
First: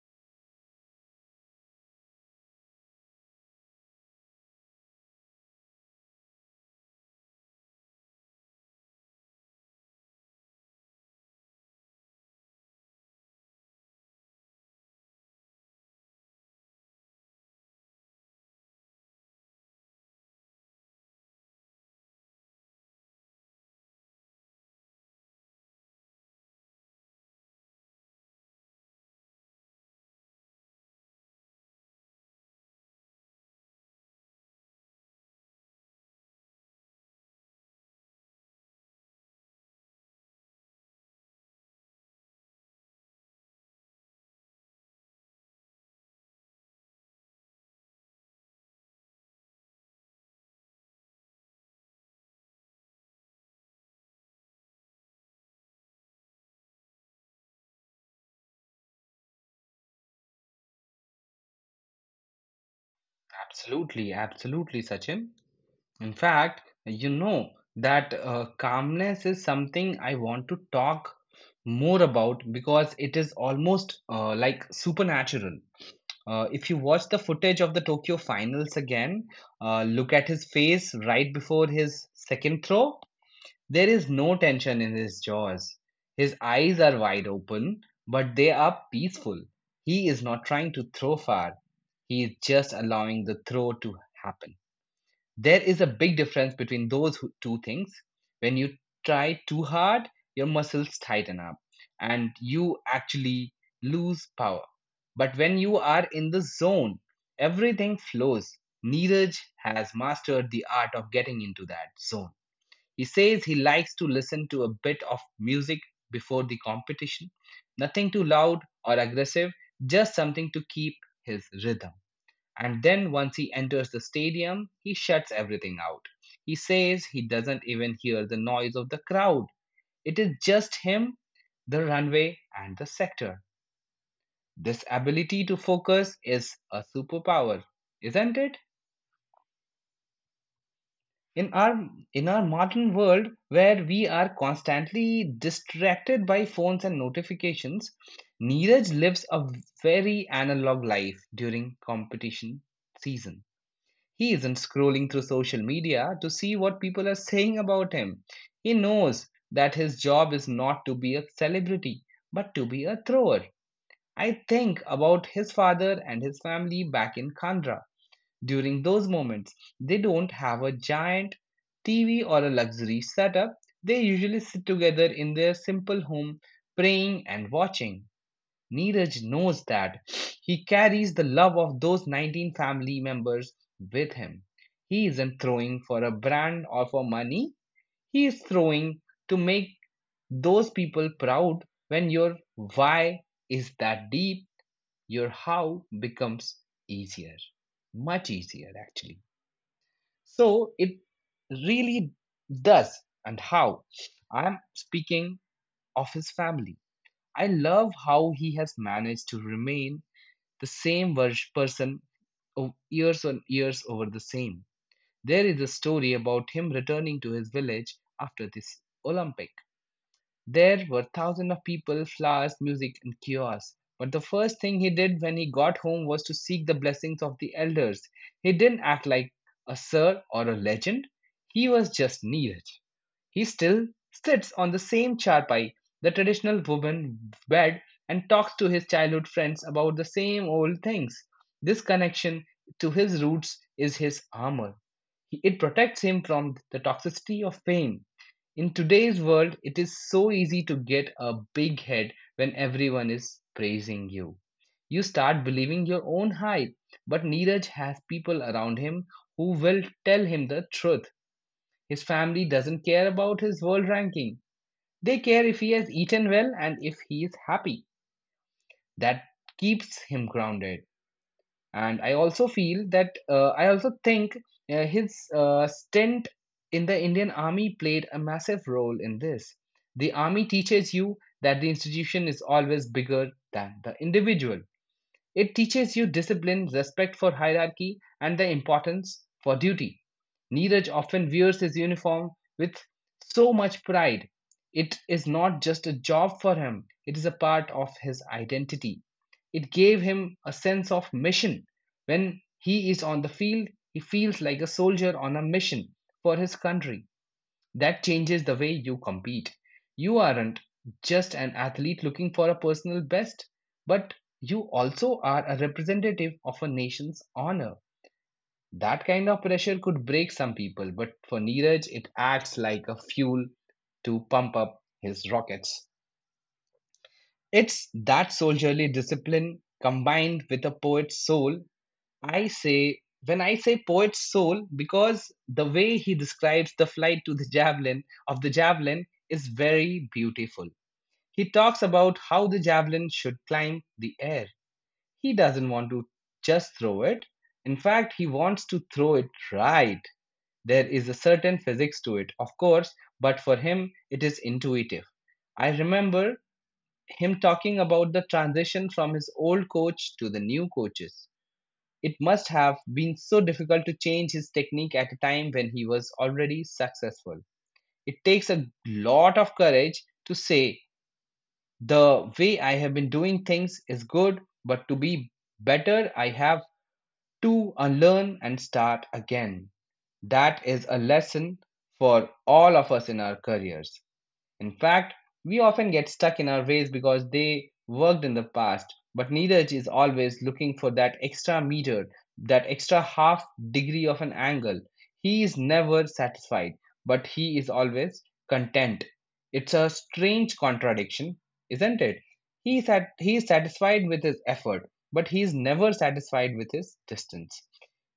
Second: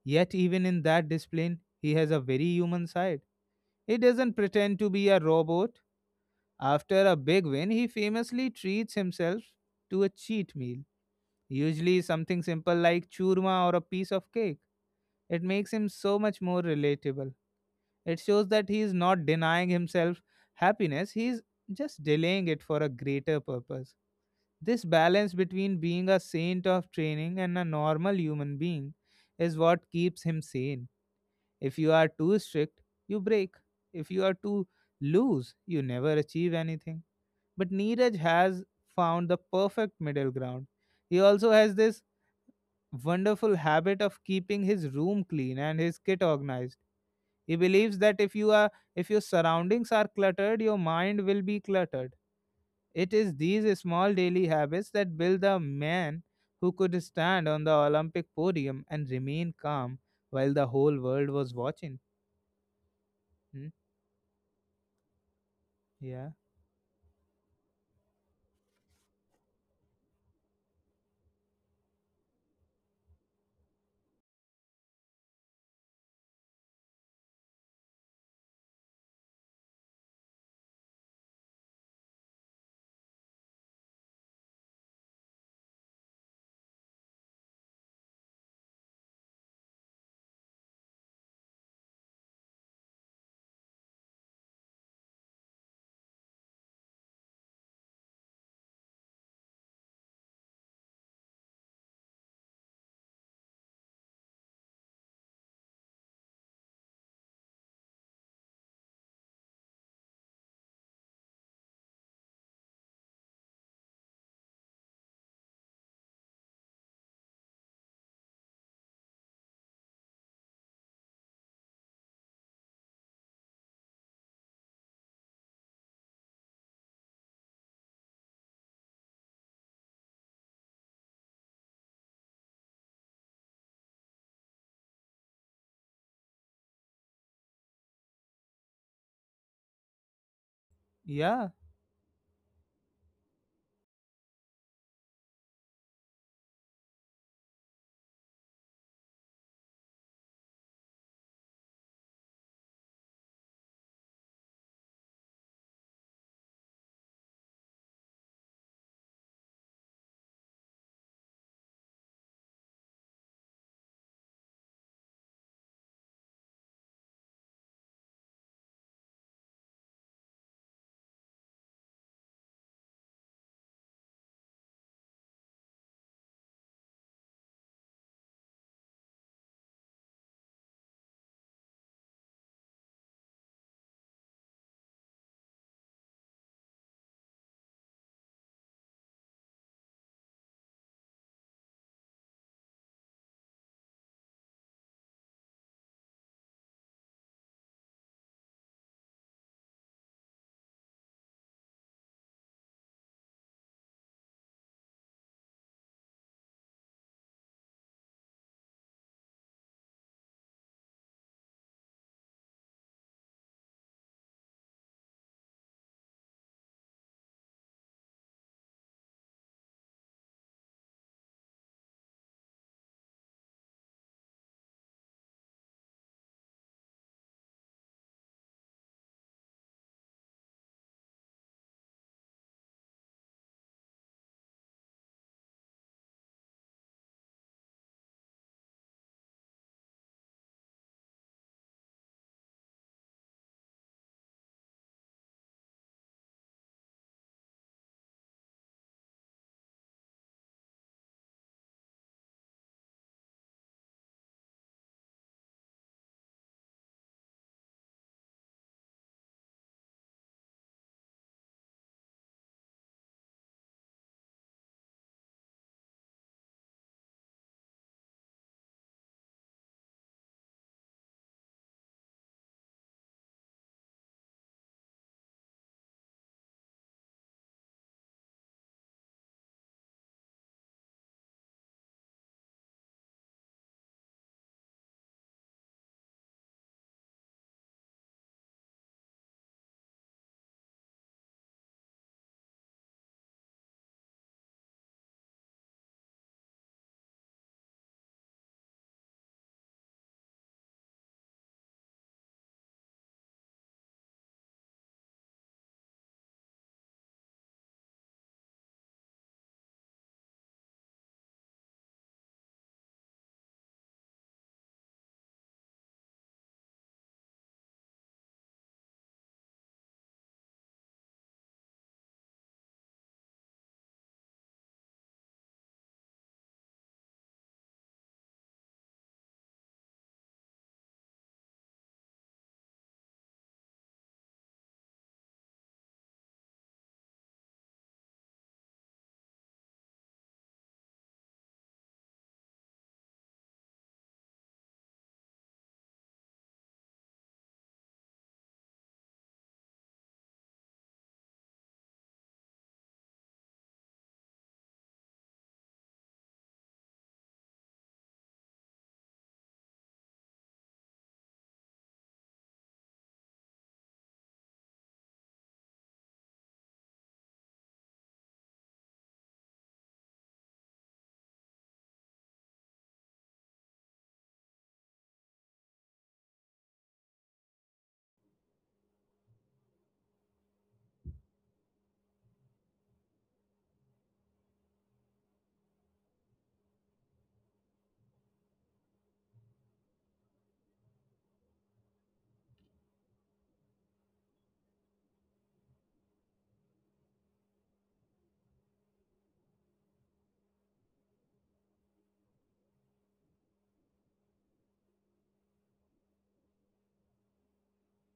Speaker 1: Yet, even in that discipline, he has a very human side. He doesn't pretend to be a robot. After a big win, he famously treats himself to a cheat meal, usually something simple like churma or a piece of cake. It makes him so much more relatable. It shows that he is not denying himself happiness, he is just delaying it for a greater purpose. This balance between being a saint of training and a normal human being is what keeps him sane. If you are too strict, you break. If you are too loose, you never achieve anything. But Neeraj has found the perfect middle ground. He also has this wonderful habit of keeping his room clean and his kit organized. He believes that if you are if your surroundings are cluttered, your mind will be cluttered. It is these small daily habits that build the man who could stand on the Olympic podium and remain calm while the whole world was watching. Hmm?
Speaker 2: Absolutely, absolutely, Sachin. In
Speaker 1: Yeah.
Speaker 2: fact, you know that calmness is something I want to talk more about because it is almost like supernatural. If you watch the footage of the Tokyo finals again, look at his face right before his second throw. There is no tension in his jaws. His eyes are wide open, but they are peaceful. He is not trying to throw far. He is just allowing the throw to happen. There is a big difference between two things. When you try too hard, your muscles tighten up and you actually lose power. But when you are in the zone, everything flows. Neeraj has mastered the art of getting into that zone. He says he likes to listen to a bit of music before the competition, nothing too loud or aggressive, just something to keep his rhythm. And then once he enters the stadium, he shuts everything out. He says he doesn't even hear the noise of the crowd. It is just him, the runway, and the sector. This ability to focus is a superpower, isn't it?
Speaker 1: Yeah,
Speaker 2: In our in our modern world where we are constantly distracted by phones and notifications, Neeraj lives a very analog life during competition season. He isn't scrolling through social media to see what people are saying about him. He knows that his job is not to be a celebrity but to be a thrower. I think about his father and his family back in Kandra during those moments. They don't have a giant TV or a luxury setup. They usually sit together in their simple home, praying and watching. Neeraj knows that he carries the love of those 19 family members with him. He isn't throwing for a brand or for money, he is throwing to make those people proud. When your why is that deep, your how becomes easier, much easier actually. So it really does. And how? I'm speaking of his family. I love how he has managed to remain person years and years over the same. There is a story about him returning to his village after this Olympic, there were thousands of people, flowers, music, and kiosks. But the first thing he did when he got home was to seek the blessings of the elders. He didn't act like a sir or a legend. He was just needed. He still sits on the same charpai, the traditional woven bed, and talks to his childhood friends about the same old things. This connection to his roots is his armor. It protects him from the toxicity of fame. In today's world, it is so easy to get a big head when everyone is praising you. You start believing your own hype, but Neeraj has people around him who will tell him the truth. His family doesn't care about his world ranking. They care if he has eaten well and if he is happy. That keeps him grounded. And I also feel that I also think his stint in the Indian army played a massive role in this. The army teaches you that the institution is always bigger than the individual. It teaches you discipline, respect for hierarchy, and the importance for duty. Neeraj often wears his uniform with so much pride. It is not just a job for him, it is a part of his identity. It gave him a sense of mission. When he is on the field, he feels like a soldier on a mission for his country. That changes the way you compete. You aren't just an athlete looking for a personal best, but you also are a representative of a nation's honor. That kind of pressure could break some people, but for Neeraj, it acts like a fuel to pump up his rockets. It's that soldierly discipline combined with a poet's soul I say, when I say poet's soul, because the way he describes the flight to the javelin of the javelin is very beautiful. He talks about how the javelin should climb the air. He doesn't want to just throw it. In fact, he wants to throw it right. There is a certain physics to it, of course, but for him, it is intuitive. I remember him talking about the transition from his old coach to the new coaches. It must have been so difficult to change his technique at a time when he was already successful. It takes a lot of courage to say, the way I have been doing things is good, but to be better, I have to unlearn and start again. That is a lesson for all of us in our careers. In fact, we often get stuck in our ways because they worked in the past, but Neeraj is always looking for that extra meter, that extra half degree of an angle. He is never satisfied, but he is always content. It's a strange contradiction, isn't it? He is satisfied with his effort, but he is never satisfied with his distance.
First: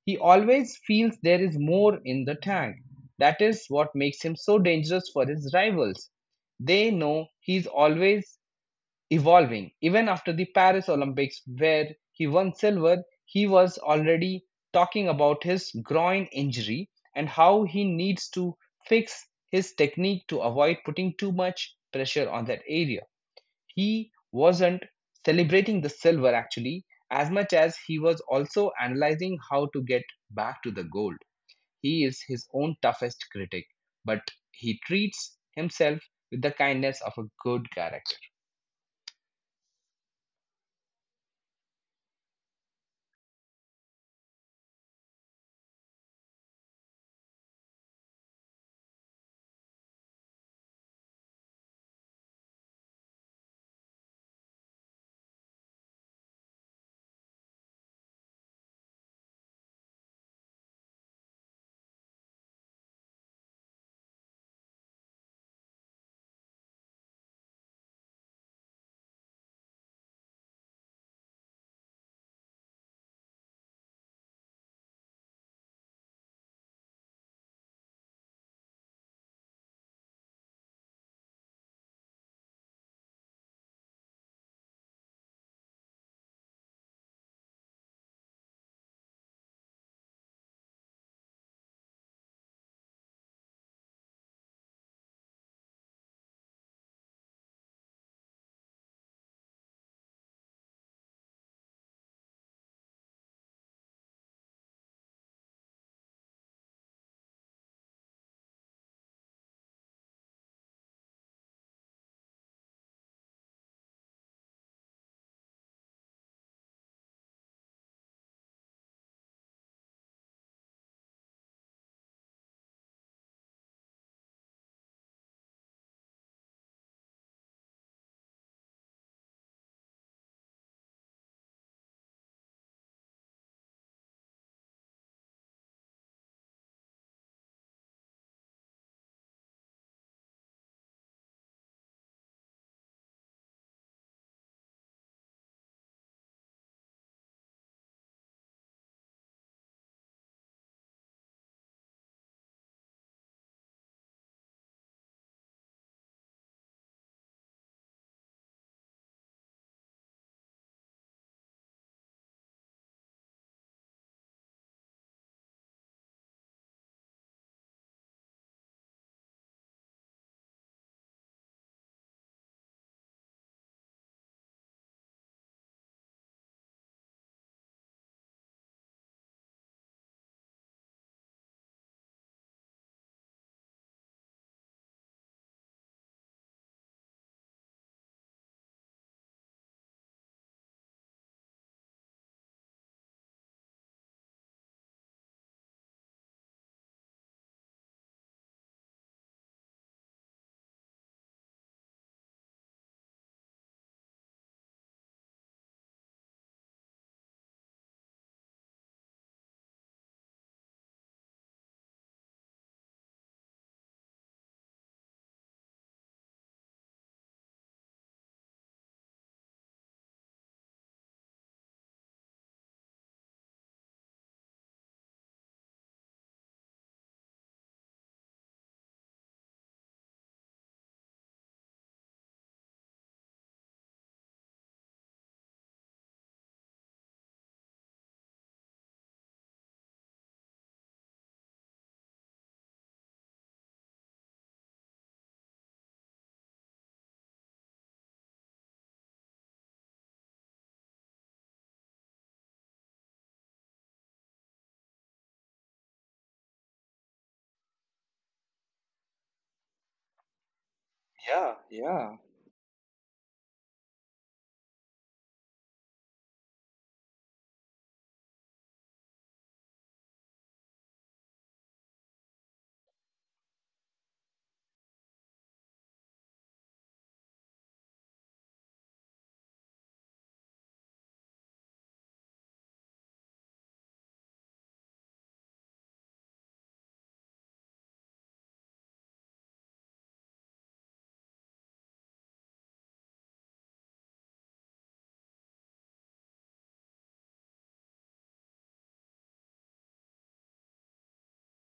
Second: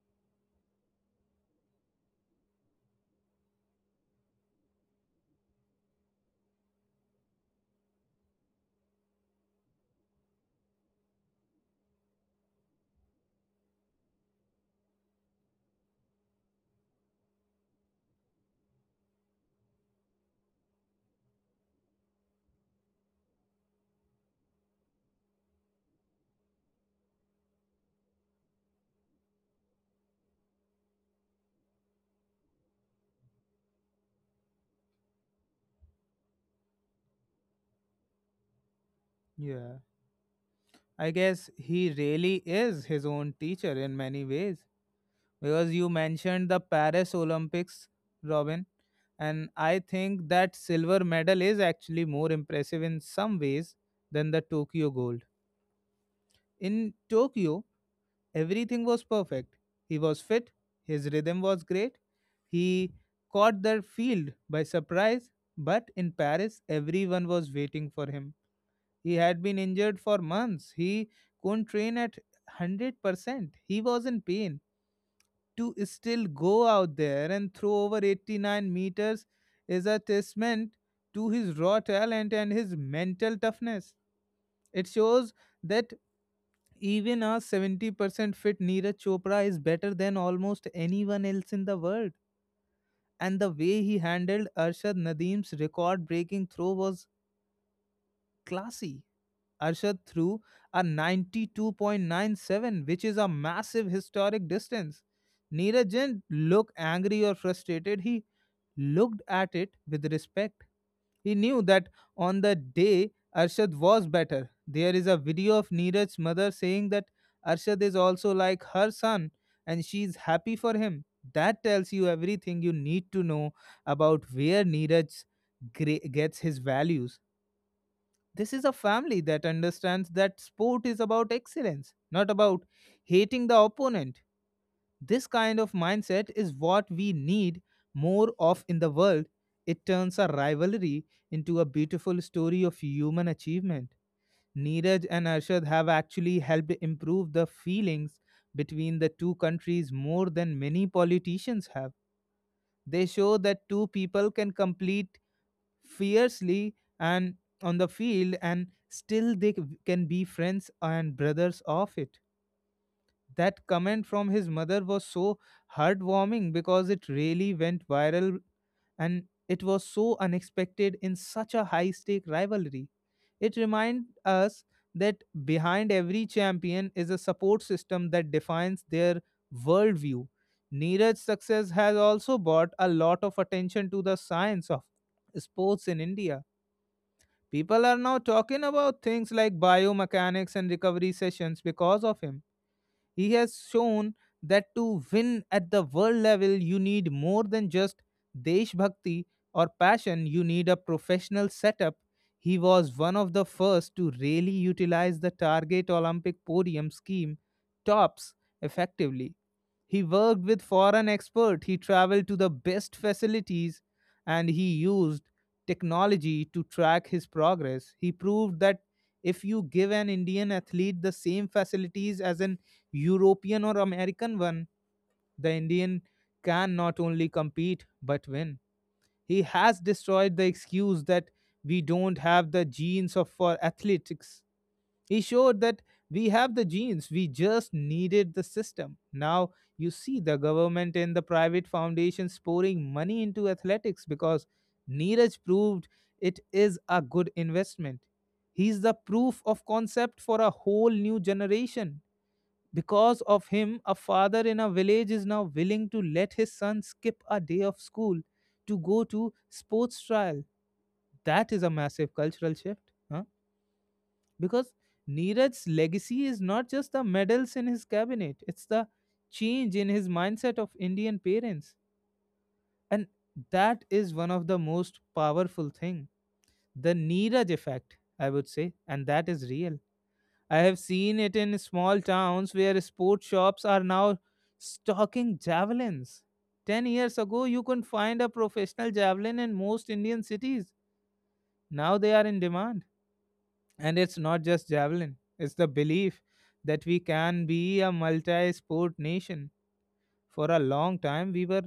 Speaker 2: He always feels there is more in the tank. That is what makes him so dangerous for his rivals. They know he's always evolving. Even after the Paris Olympics, where he won silver, he was already talking about his groin injury and how he needs to fix his technique to avoid putting too much pressure on that area. He wasn't celebrating the silver actually, as much as he was also analyzing how to get back to the gold. He is his own toughest critic, but he treats himself with the kindness of a good character.
Speaker 1: yeah, I guess he really is his own teacher in many ways. Because you mentioned the Paris Olympics, Robin, and I think that silver medal is actually more impressive in some ways than the Tokyo gold. In Tokyo, everything was perfect. He was fit, his rhythm was great, he caught the field by surprise, but in Paris, everyone was waiting for him. He had been injured for months. He couldn't train at 100%. He was in pain. To still go out there and throw over 89 meters is a testament to his raw talent and his mental toughness. It shows that even a 70% fit Neeraj Chopra is better than almost anyone else in the world. And the way he handled Arshad Nadeem's record breaking throw was classy. Arshad threw a 92.97, which is a massive historic distance. Neeraj didn't look angry or frustrated. He looked at it with respect. He knew that on the day Arshad was better. There is a video of Neeraj's mother saying that Arshad is also like her son and she is happy for him. That tells you everything you need to know about where Neeraj gets his values. This is a family that understands that sport is about excellence, not about hating the opponent. This kind of mindset is what we need more of in the world. It turns a rivalry into a beautiful story of human achievement. Neeraj and Arshad have actually helped improve the feelings between the two countries more than many politicians have. They show that two people can complete fiercely and on the field and still can be friends and brothers of it. That comment from his mother was so heartwarming because it really went viral, and it was so unexpected in such a high stake rivalry. It reminds us that behind every champion is a support system that defines their worldview. Neeraj's success has also brought a lot of attention to the science of sports in India. People are now talking about things like biomechanics and recovery sessions because of him. He has shown that to win at the world level, you need more than just Deshbhakti or passion, you need a professional setup. He was one of the first to really utilize the target Olympic podium scheme, tops, effectively. He worked with foreign experts, he traveled to the best facilities, and he used technology to track his progress. He proved that if you give an Indian athlete the same facilities as an European or American one, the Indian can not only compete but win. He has destroyed the excuse that we don't have the genes of for athletics. He showed that we have the genes, we just needed the system. Now you see the government and the private foundations pouring money into athletics because Neeraj proved it is a good investment. He's the proof of concept for a whole new generation. Because of him, a father in a village is now willing to let his son skip a day of school to go to sports trial. That
Speaker 2: Yeah,
Speaker 1: is a massive
Speaker 2: yeah.
Speaker 1: cultural shift. Huh? Because Neeraj's legacy is not just the medals in his cabinet, it's the change in his mindset of Indian parents. And that is one of the most powerful thing. The Neeraj effect, I would say, and that is real. I have seen it in small towns where sports shops are now stocking javelins. 10 years ago, you couldn't find a professional javelin in most Indian cities. Now they are in demand. And it's not just javelin, it's the belief that we can be a multi sport nation. For a long time, we were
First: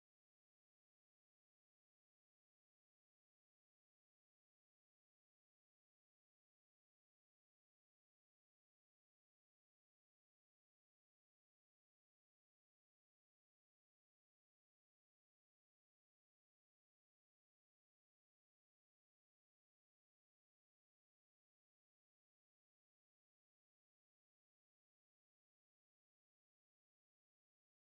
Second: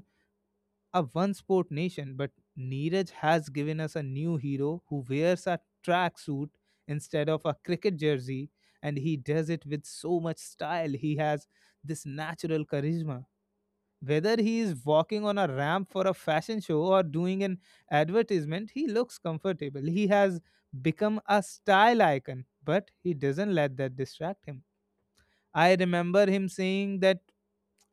Speaker 1: a one sport nation, but Neeraj has given us a new hero who wears a tracksuit instead of a cricket jersey, and he does it with so much style. He has this natural charisma. Whether he is walking on a ramp for a fashion show or doing an advertisement, he looks comfortable. He has become a style icon, but he doesn't let that distract him. I remember him saying that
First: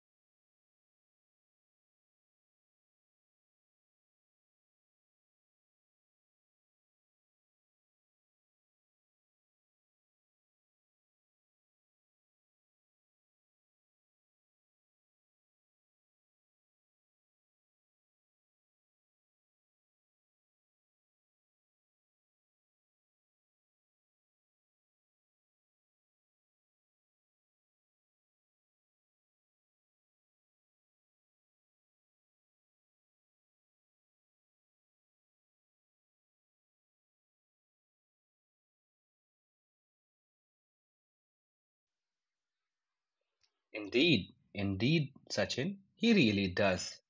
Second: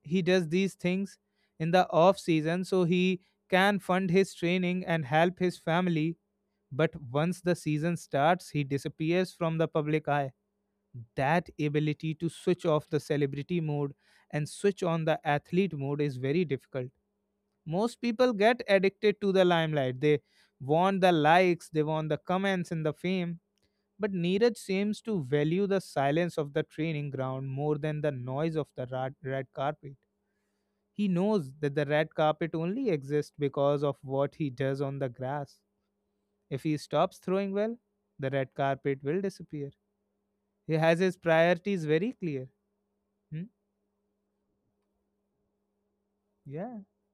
Speaker 1: he does these things in the off season so he can fund his training and help his family. But once the season starts he disappears from the public eye. That ability to switch off the celebrity mode and switch on the athlete mode is very difficult. Most people get addicted to the limelight. They want the likes, they want the comments and the fame, but Neeraj seems to value the silence of the training ground more than the noise of the red carpet. He knows that the red carpet only exists because of what he does on the grass. If he stops throwing well, the red carpet will disappear. He has his priorities very clear. Hmm?
Speaker 2: Indeed, indeed, Sachin, he really
Speaker 1: Yeah.
Speaker 2: does.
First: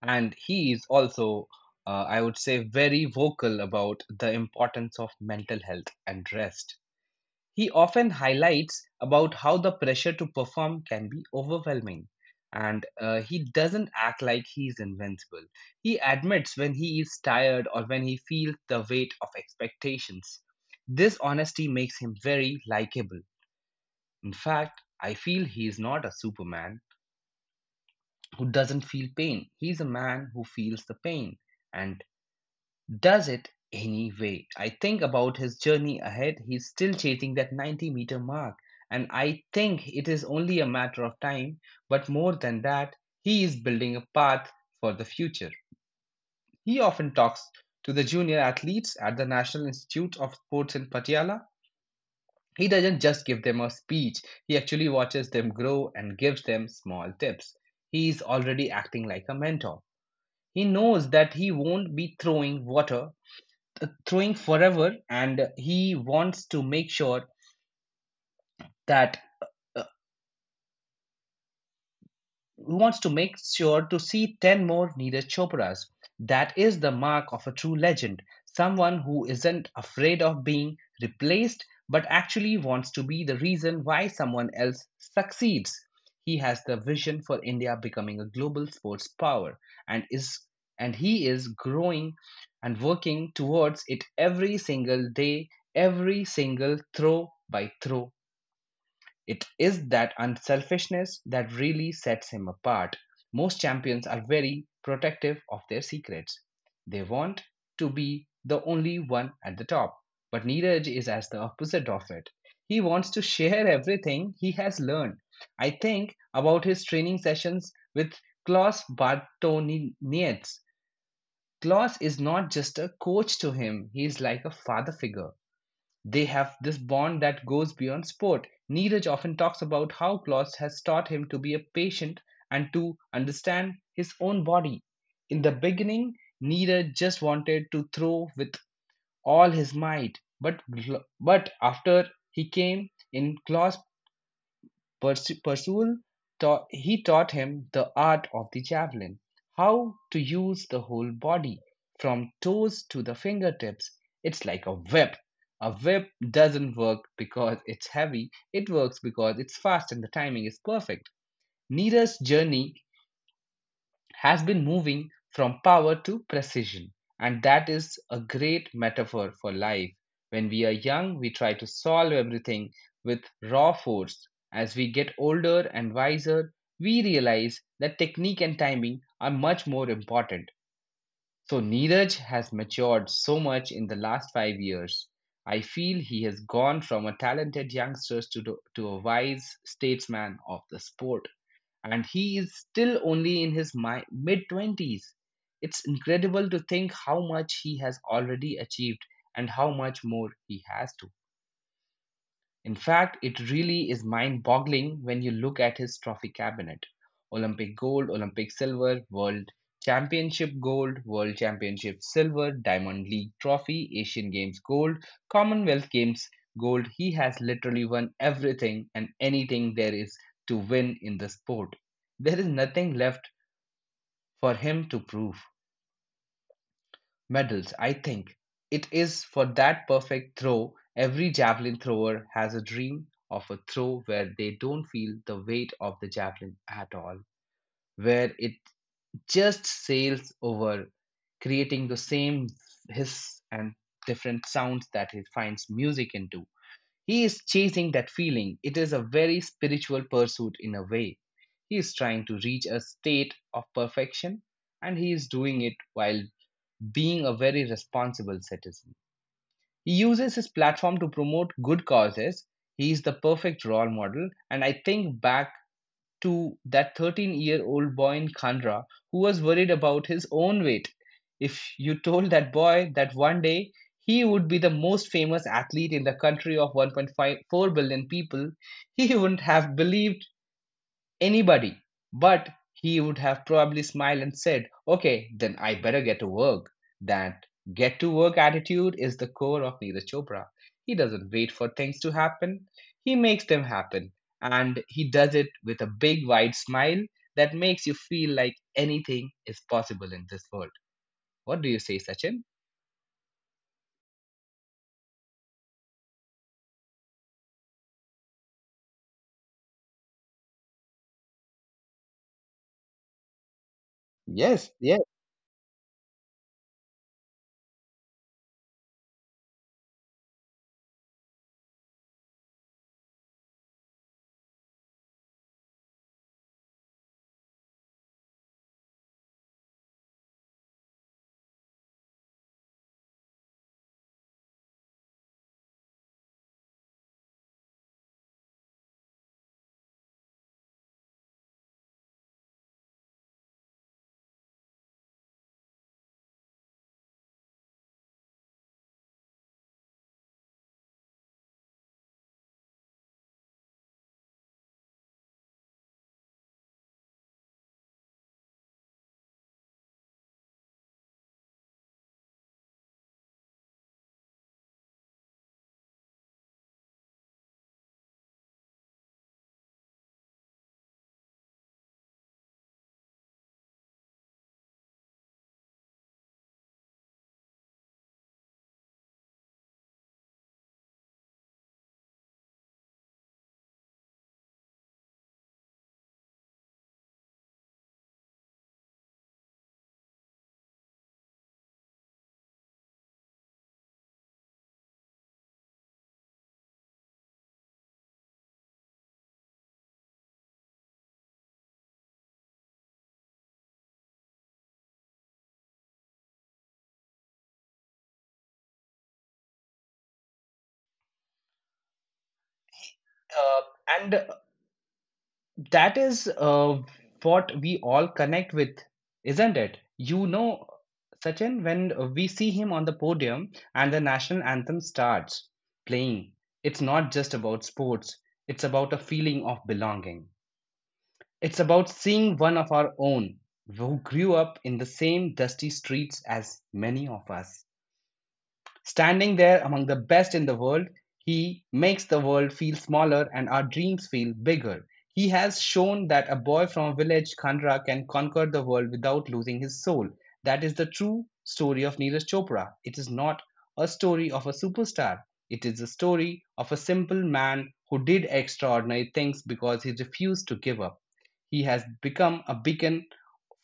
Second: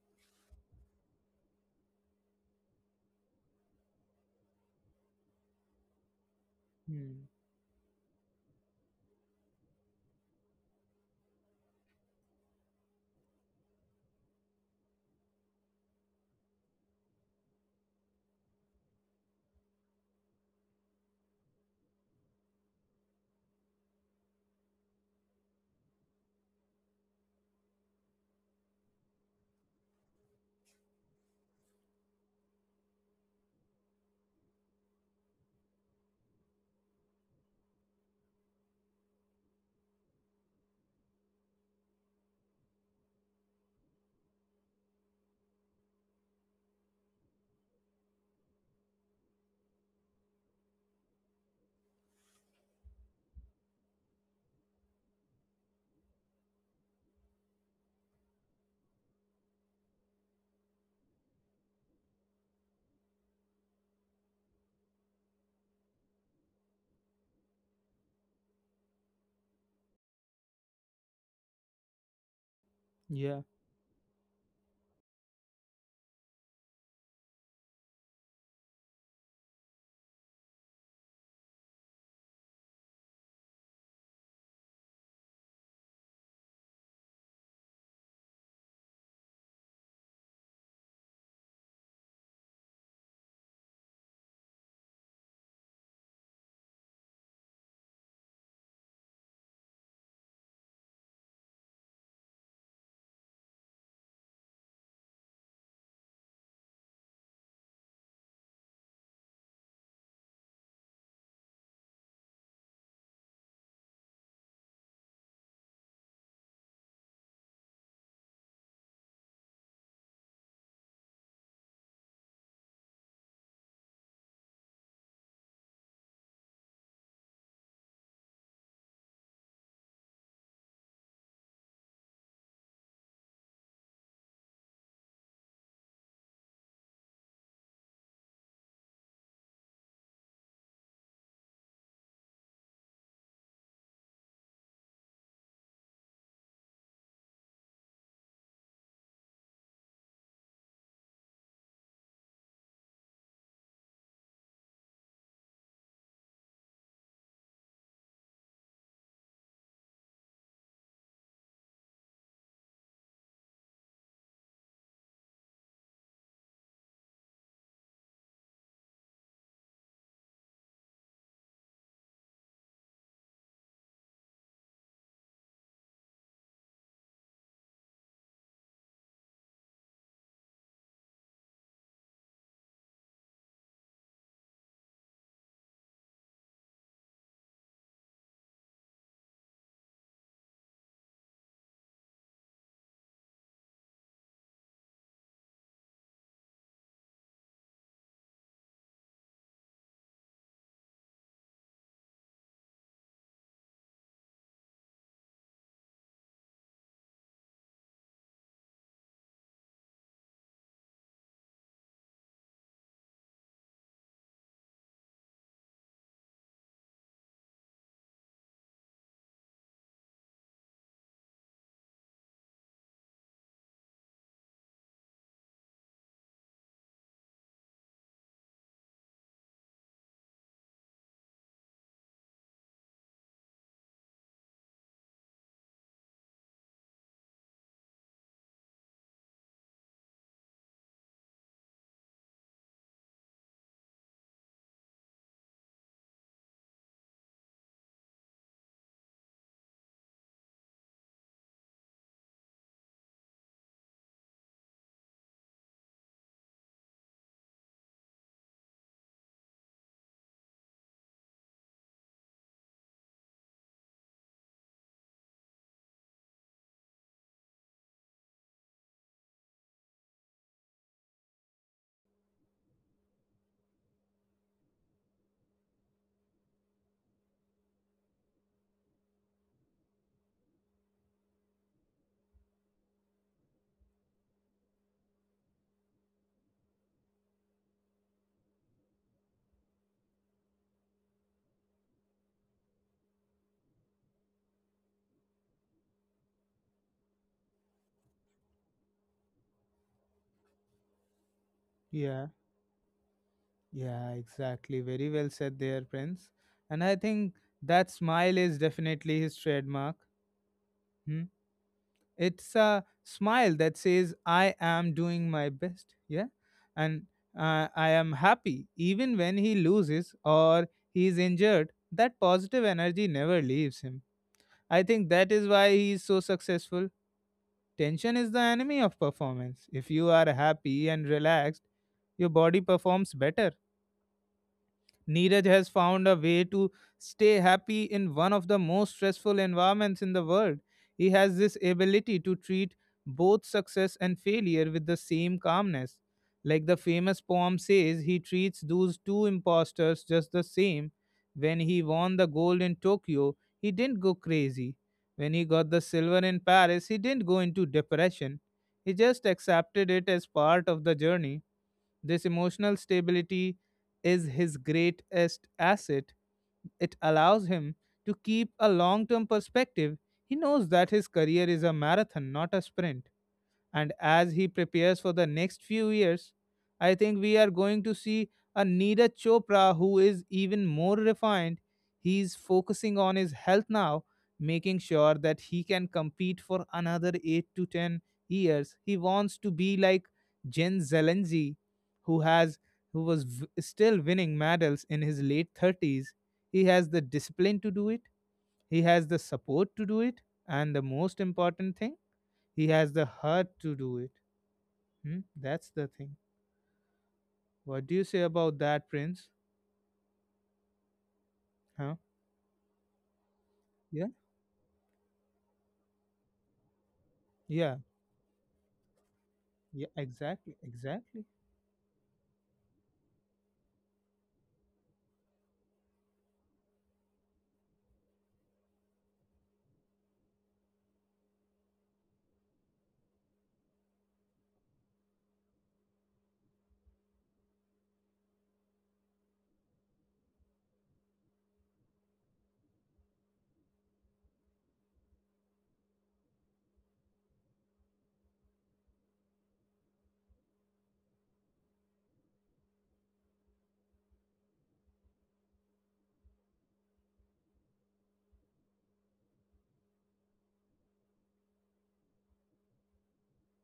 Speaker 2: And he is also, I would say, very vocal about the importance of mental health and rest.
Speaker 1: Hmm.
Speaker 2: He often highlights about how the pressure to perform can be overwhelming. And he doesn't act like he is invincible. He admits when he is tired or when he feels the weight of expectations. This honesty makes him very likable. In fact, I feel he is not a superman who doesn't feel pain. He is a man who feels the pain. And does it anyway. I think about his journey ahead. He's still chasing that 90-meter mark. And I think it is only a matter of time. But more than that, he is building a path for the future. He often talks to the junior athletes at the National Institute of Sports in Patiala. He doesn't just give them a speech, he actually watches them grow and gives them small tips. He is already acting like a mentor. He knows that he won't be throwing forever and he wants to make sure that
Speaker 1: Yeah.
Speaker 2: to see 10 more Neeraj Chopras. That is the mark of a true legend, someone who isn't afraid of being replaced but actually wants to be the reason why someone else succeeds. He has the vision for India becoming a global sports power and is and he is growing and working towards it every single day, every single throw by throw. It is that unselfishness that really sets him apart. Most champions are very protective of their secrets. They want to be the only one at the top, but Neeraj is as the opposite of it. He wants to share everything he has learned. I think about his training sessions with Klaus Bartonietz. Klaus is not just a coach to him, he is like a father figure. They have this bond that goes beyond sport. Neeraj often talks about how Klaus has taught him to be a patient and to understand his own body. In the beginning, Neeraj just wanted to throw with all his might, but after he came in, Persu- taught, he taught him the art of the javelin, how to use the whole body from toes to the fingertips. It's like a whip. A whip doesn't work because it's heavy, it works because it's fast and the timing is perfect. Nira's journey has been moving from power to precision. And that is a great metaphor for life. When we are young, we try to solve everything with raw force. As we get older and wiser, we realize that technique and timing are much more important. So, Neeraj has matured so much in the last 5 years. I feel he has gone from a talented youngster to a wise statesman of the sport and he is still only in his mid 20s. It's incredible to think how much he has already achieved and how much more he has to. In fact, it really is mind boggling when you look at his trophy cabinet. Olympic gold, Olympic silver, world championship gold, world championship silver, Diamond League trophy, Asian Games gold, Commonwealth Games gold. He has literally won everything and anything there is to win in the sport. There is nothing left for him to prove medals, I think. It is for that perfect throw. Every javelin thrower has a dream of a throw where they don't feel the weight of the javelin at all, where it just sails over, creating the same hiss and different sounds that he finds music into. He is chasing that feeling. It is a very spiritual pursuit in a way. He is trying to reach a state of perfection and he is doing it while being a very responsible citizen. He uses his platform to promote good causes. He is the perfect role model. And I think back to that 13-year-old boy in Khandra who was worried about his own weight. If you told that boy that one day he would be the most famous athlete in the country of 1.54 billion people, *laughs* he wouldn't have believed anybody, but he would have probably smiled and said, "Okay, then I better get to work." That get to work attitude is the core of Neeraj Chopra. He doesn't wait for things to happen, he makes them happen. And he does it with a big, wide smile that makes you feel like anything is possible in this world. What do you say,
Speaker 1: Yeah.
Speaker 2: Sachin?
Speaker 1: Yeah, exactly. Very well said there, Prince. And I think that smile is definitely his trademark. Hmm? It's a smile that says I
Speaker 2: Yes,
Speaker 1: am
Speaker 2: yes.
Speaker 1: doing my best. Yeah, and I am happy even when he loses or he is injured. That positive energy never leaves him. I think that is why he is so successful. Tension is the enemy of performance. If you are happy and relaxed, your body performs better. Neeraj has found a way to stay happy in one of the most stressful environments in the world. He has this ability to treat both success and failure with the same calmness. Like the famous poem says, he treats those two imposters just the same. When he won the gold in Tokyo, he didn't go crazy. When he got the silver in Paris, he didn't go into depression. He just accepted it as part of the journey. This emotional stability is his greatest asset. It allows him to keep a long term perspective. He knows that his career is a marathon, not a sprint, and as he prepares for the next few years, I think we are going to see a Neeraj Chopra who is even more refined. He's focusing on his health now, making sure that he can compete for another 8 to 10 years. He wants to be like Jen Zelensky, who has who was still winning medals in his late 30s. He has the discipline to do it. He has the support to do it. And the most important thing, he has the heart to do it. Hmm? That's the thing. What do you say about that, Prince? Huh?
Speaker 2: Uh,
Speaker 1: Yeah?
Speaker 2: and that is what we
Speaker 1: Yeah.
Speaker 2: all connect with, isn't it,
Speaker 1: Yeah,
Speaker 2: you
Speaker 1: exactly.
Speaker 2: know,
Speaker 1: Exactly.
Speaker 2: Sachin, when we see him on the podium and the national anthem starts playing. It's not just about sports, it's about a feeling of belonging. It's about seeing one of our own who grew up in the same dusty streets as many of us, standing there among the best in the world. He makes the world feel smaller and our dreams feel bigger. He has shown that a boy from a village, Kanra, can conquer the world without losing his soul. That is the true story of Neeraj Chopra. It is not a story of a superstar. It is a story of a simple man who did extraordinary things because he refused to give up. He has become a beacon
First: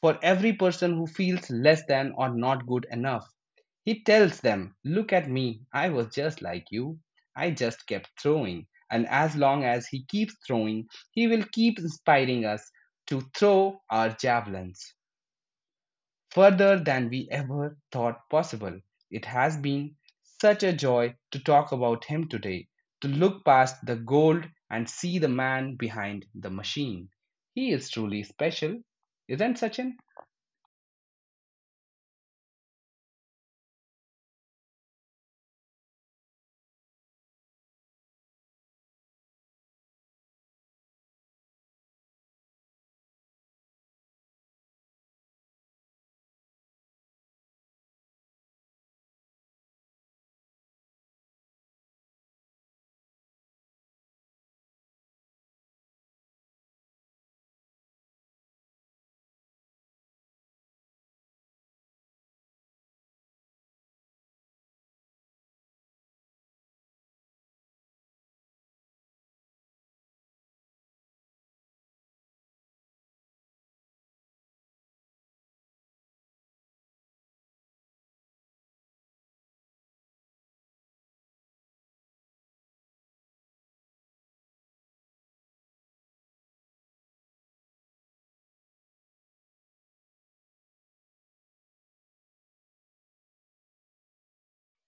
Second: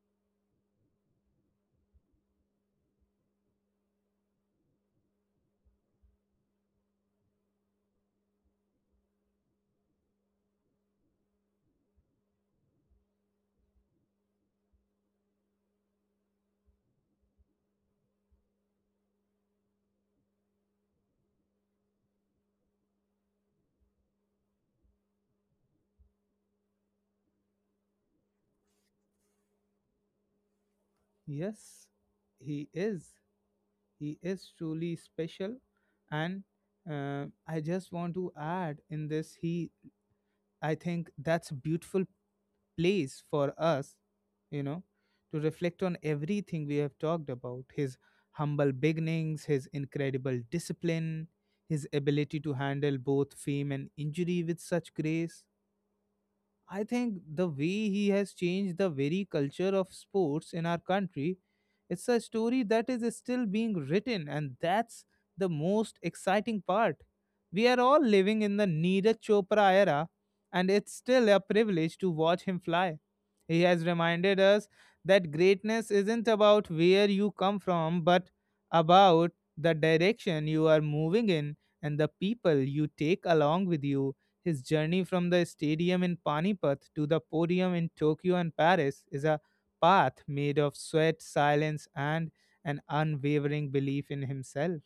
Speaker 2: for every person who feels less than or not good enough. He tells them, "Look at me, I was just like you. I just kept throwing." And as long as he keeps throwing, he will keep inspiring us to throw our javelins further than we ever thought possible. It has been such a joy to talk about him today, to look past the gold and see the man behind the machine. He is truly special, isn't Sachin?
Speaker 1: Yes, he is. He is truly special. And I just want to add in this, he, I think that's a beautiful place for us, you know, to reflect on everything we have talked about. His humble beginnings, his incredible discipline, his ability to handle both fame and injury with such grace. I think the way he has changed the very culture of sports in our country, it's a story that is still being written, and that's the most exciting part. We are all living in the Neeraj Chopra era, and it's still a privilege to watch him fly. He has reminded us that greatness isn't about where you come from, but about the direction you are moving in and the people you take along with you. His journey from the stadium in Panipat to the podium in Tokyo and Paris is a path made of sweat, silence, and an unwavering belief in himself.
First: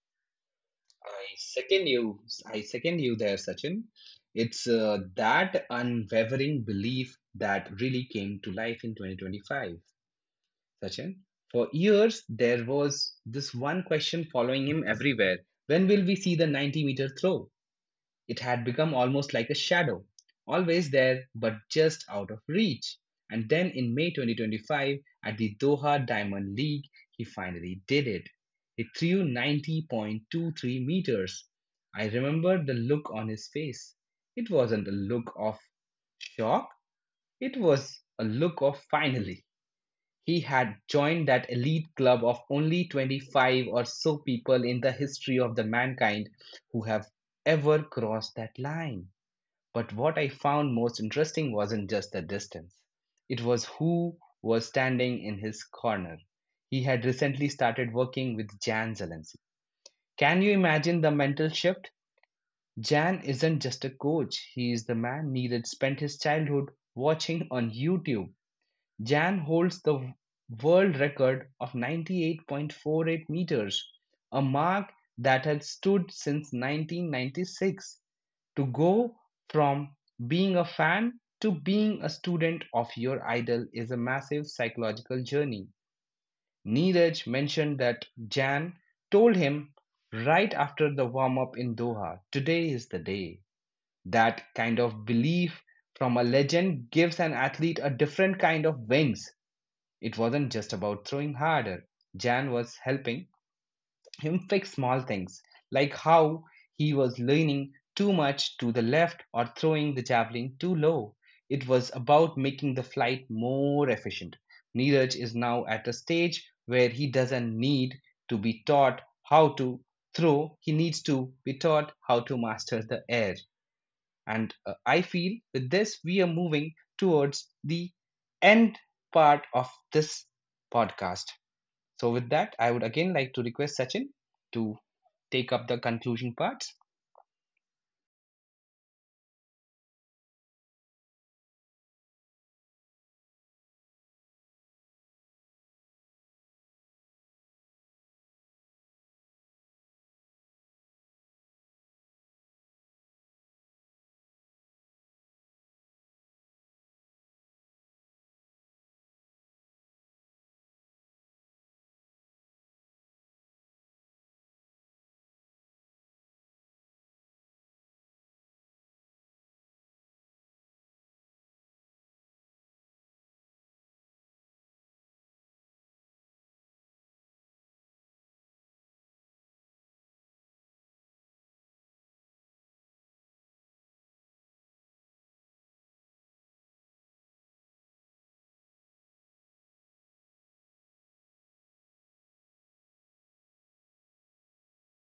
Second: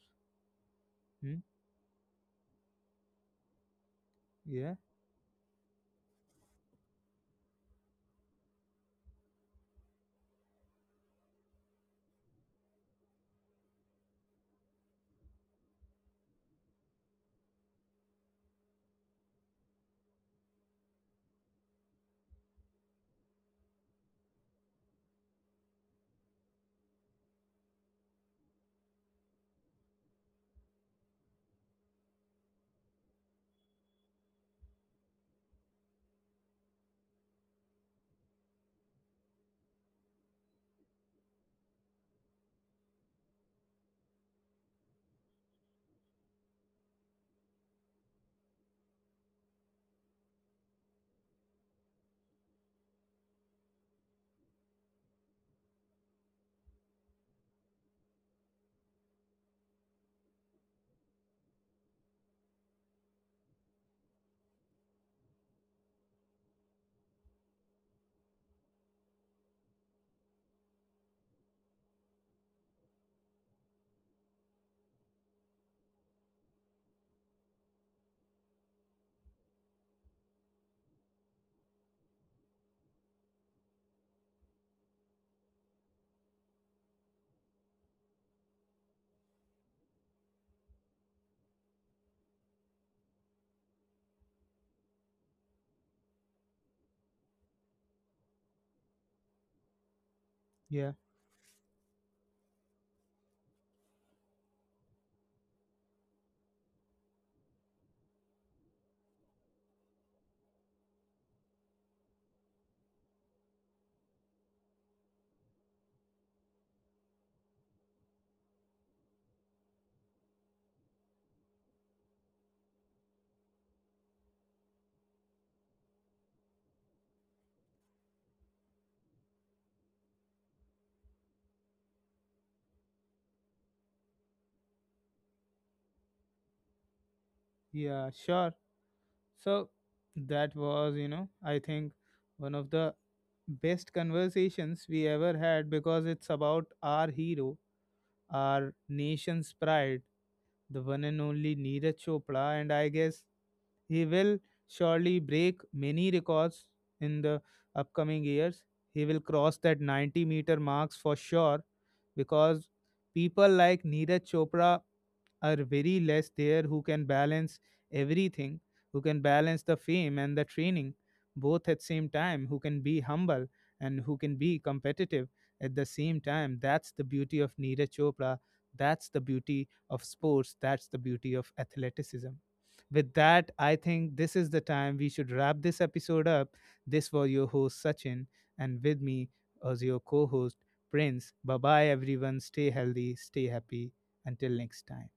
Speaker 2: I
Speaker 1: Hmm?
Speaker 2: second you. I second you there, Sachin. It's
Speaker 1: Yeah,
Speaker 2: that unwavering belief that really came to life in 2025, Sachin. For years, there was this one question following him everywhere. When will we see the 90-meter throw? It had become almost like a shadow, always there but just out of reach. And then in May 2025, at the Doha Diamond League, he finally did it. He threw 90.23 meters. I remember the look on his face. It wasn't a look of shock, it was a look of finally. He had joined that elite club of only 25 or so people in the history of the mankind who have ever crossed that line. But what I found most interesting wasn't just the distance, it was who was standing in his corner. He had recently started working with Jan Zelensky. Can you imagine the mental shift? Jan isn't just a coach, he is the man Neeraj spent his childhood watching on YouTube. Jan holds the world record of 98.48 meters, a mark that had stood since 1996. To go from being a fan to being a student of your idol is a massive psychological journey. Neeraj mentioned that Jan told him right after the warm up in Doha, today is the day. That kind of belief from a legend gives an athlete a different kind of wings. It wasn't just
Speaker 1: yeah,
Speaker 2: about throwing harder, Jan was helping him fix small things, like how he was leaning too much to the left or throwing the javelin too low. It was about making the flight more efficient. Neeraj is now at a stage where he doesn't need to be taught how to throw, he needs to be taught how to master the air. And I feel with this, we are moving towards the end part of this podcast. So, with that, I would again like to request Sachin to take up the conclusion part.
Speaker 1: yeah, sure. So that was, you know, I think one of the best conversations we ever had because it's about our hero, our nation's pride, the one and only Neeraj Chopra, and I guess he will surely break many records in the upcoming years. He will cross that 90-meter marks for sure, because people like Neeraj Chopra are very less there who can balance everything, who can balance the fame and the training both at same time, who can be humble and who can be competitive at the same time. That's the beauty of Neeraj Chopra. That's the beauty of sports. That's the beauty of athleticism. With that, I think this is the time we should wrap this episode up. This was your host, Sachin, and with me as your co host, Prince. Bye bye, everyone. Stay healthy, stay happy. Until next time.